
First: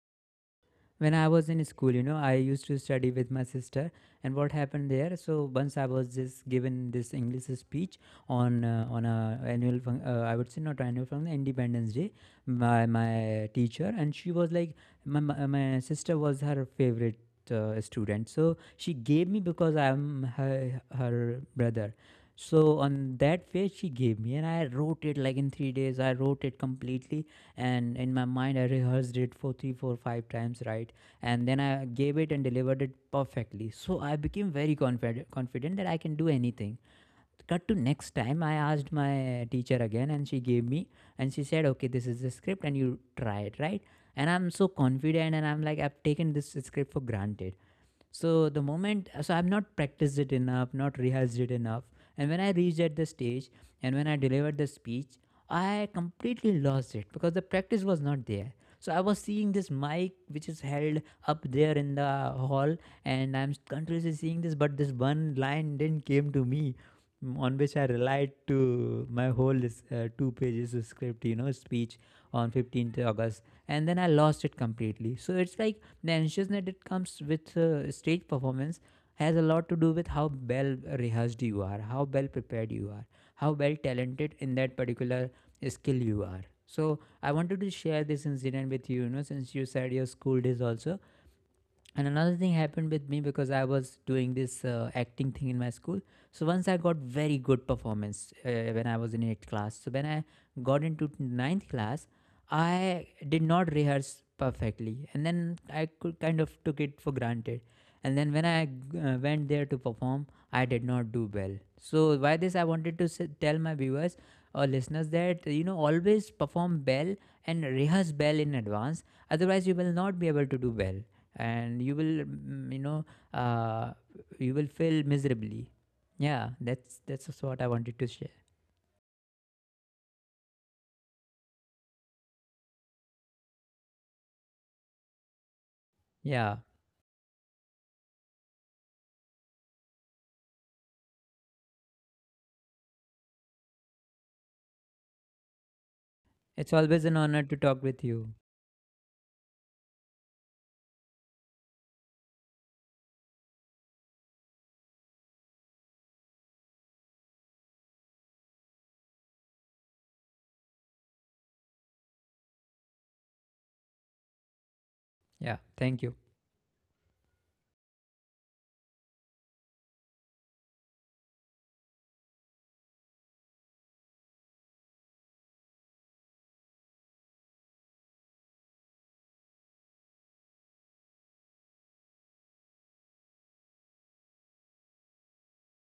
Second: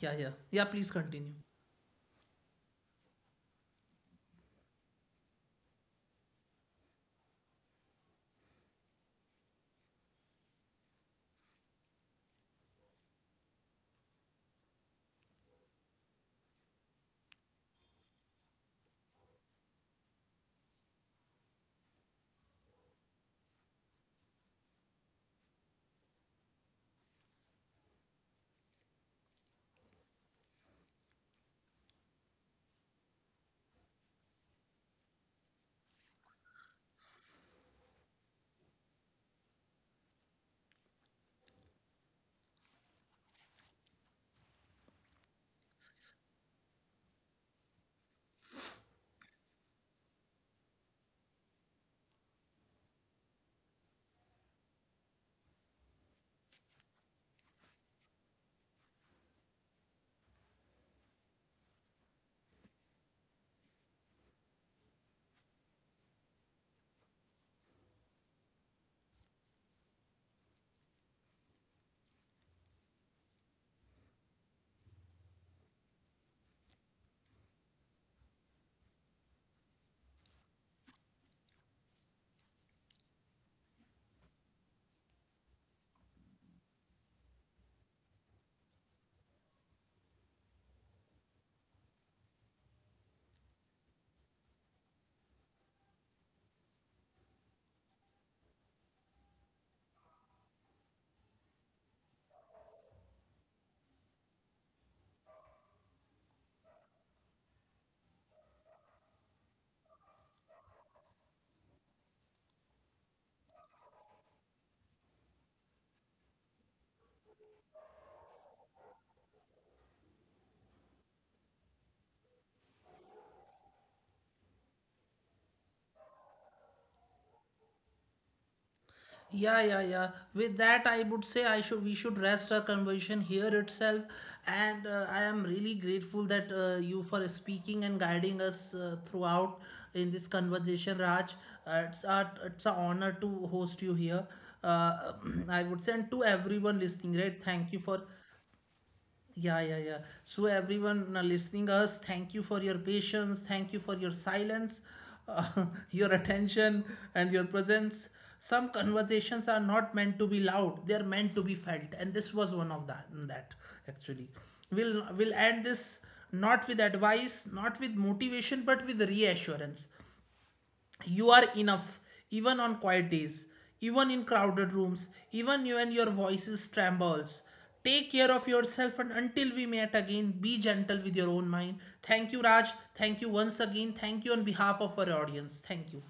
[SPEAKER 1] yeah, yeah, yeah. Please
[SPEAKER 2] when I
[SPEAKER 1] continue.
[SPEAKER 2] was in school, I used to study with my sister. And what happened there? So once I was just given this English speech on on I would say not annual function, Independence Day, by my teacher, and she was like, my sister was her favorite, student, so she gave me because I'm her brother. So on that page she gave me, and I wrote it like in 3 days, I wrote it completely. And in my mind I rehearsed it for three four five times, right? And then I gave it and delivered it perfectly, so I became very confident that I can do anything. Cut to next time, I asked my teacher again and she gave me, and she said, okay, this is the script and you try it, right? And I'm so confident, and I'm like, I've taken this script for granted. So I've not practiced it enough, not rehearsed it enough. And when I reached at the stage and when I delivered the speech, I completely lost it because the practice was not there. So I was seeing this mic which is held up there in the hall, and I'm continuously seeing this, but this one line didn't came to me, on which I relied to my whole two pages of script, speech on 15th August, and then I lost it completely. So it's like the anxiousness that comes with stage performance has a lot to do with how well rehearsed you are, how well prepared you are, how well talented in that particular skill you are. So I wanted to share this incident with you you know since you said your school days also. And another thing happened with me because I was doing this acting thing in my school. So once I got very good performance when I was in 8th class. So when I got into ninth class, I did not rehearse perfectly, and then I could kind of took it for granted. And then when I went there to perform, I did not do well. So by this I wanted to tell my viewers or listeners that always perform well and rehearse well in advance, otherwise you will not be able to do well, and you will mm, you know uh, you will fail miserably. Yeah, that's what I wanted to share.
[SPEAKER 1] Yeah, yeah, yeah. With that, I would say, I should we should rest our conversation here itself. And I am really grateful that
[SPEAKER 2] Yeah,
[SPEAKER 1] you, for speaking and guiding us throughout in this conversation, Raj. It's a it's an honor to host you here. Uh, <clears throat> I would say, and to everyone
[SPEAKER 2] it's
[SPEAKER 1] listening,
[SPEAKER 2] always
[SPEAKER 1] right?
[SPEAKER 2] an
[SPEAKER 1] Thank
[SPEAKER 2] honor
[SPEAKER 1] you
[SPEAKER 2] to
[SPEAKER 1] for,
[SPEAKER 2] talk with you.
[SPEAKER 1] yeah, yeah, yeah. So everyone listening us, thank you for your patience, thank you for your silence, uh, <laughs> your attention and your presence. Some conversations are not meant to be loud; they are meant to be felt, and this was one of that. That actually, we'll end
[SPEAKER 2] Yeah,
[SPEAKER 1] this
[SPEAKER 2] thank you.
[SPEAKER 1] not with advice, not with motivation, but with reassurance. You are enough, even on quiet days, even in crowded rooms, even when your voice trembles. Take care of yourself, and until we meet again, be gentle with your own mind. Thank you, Raj. Thank you once again. Thank you on behalf of our audience. Thank you.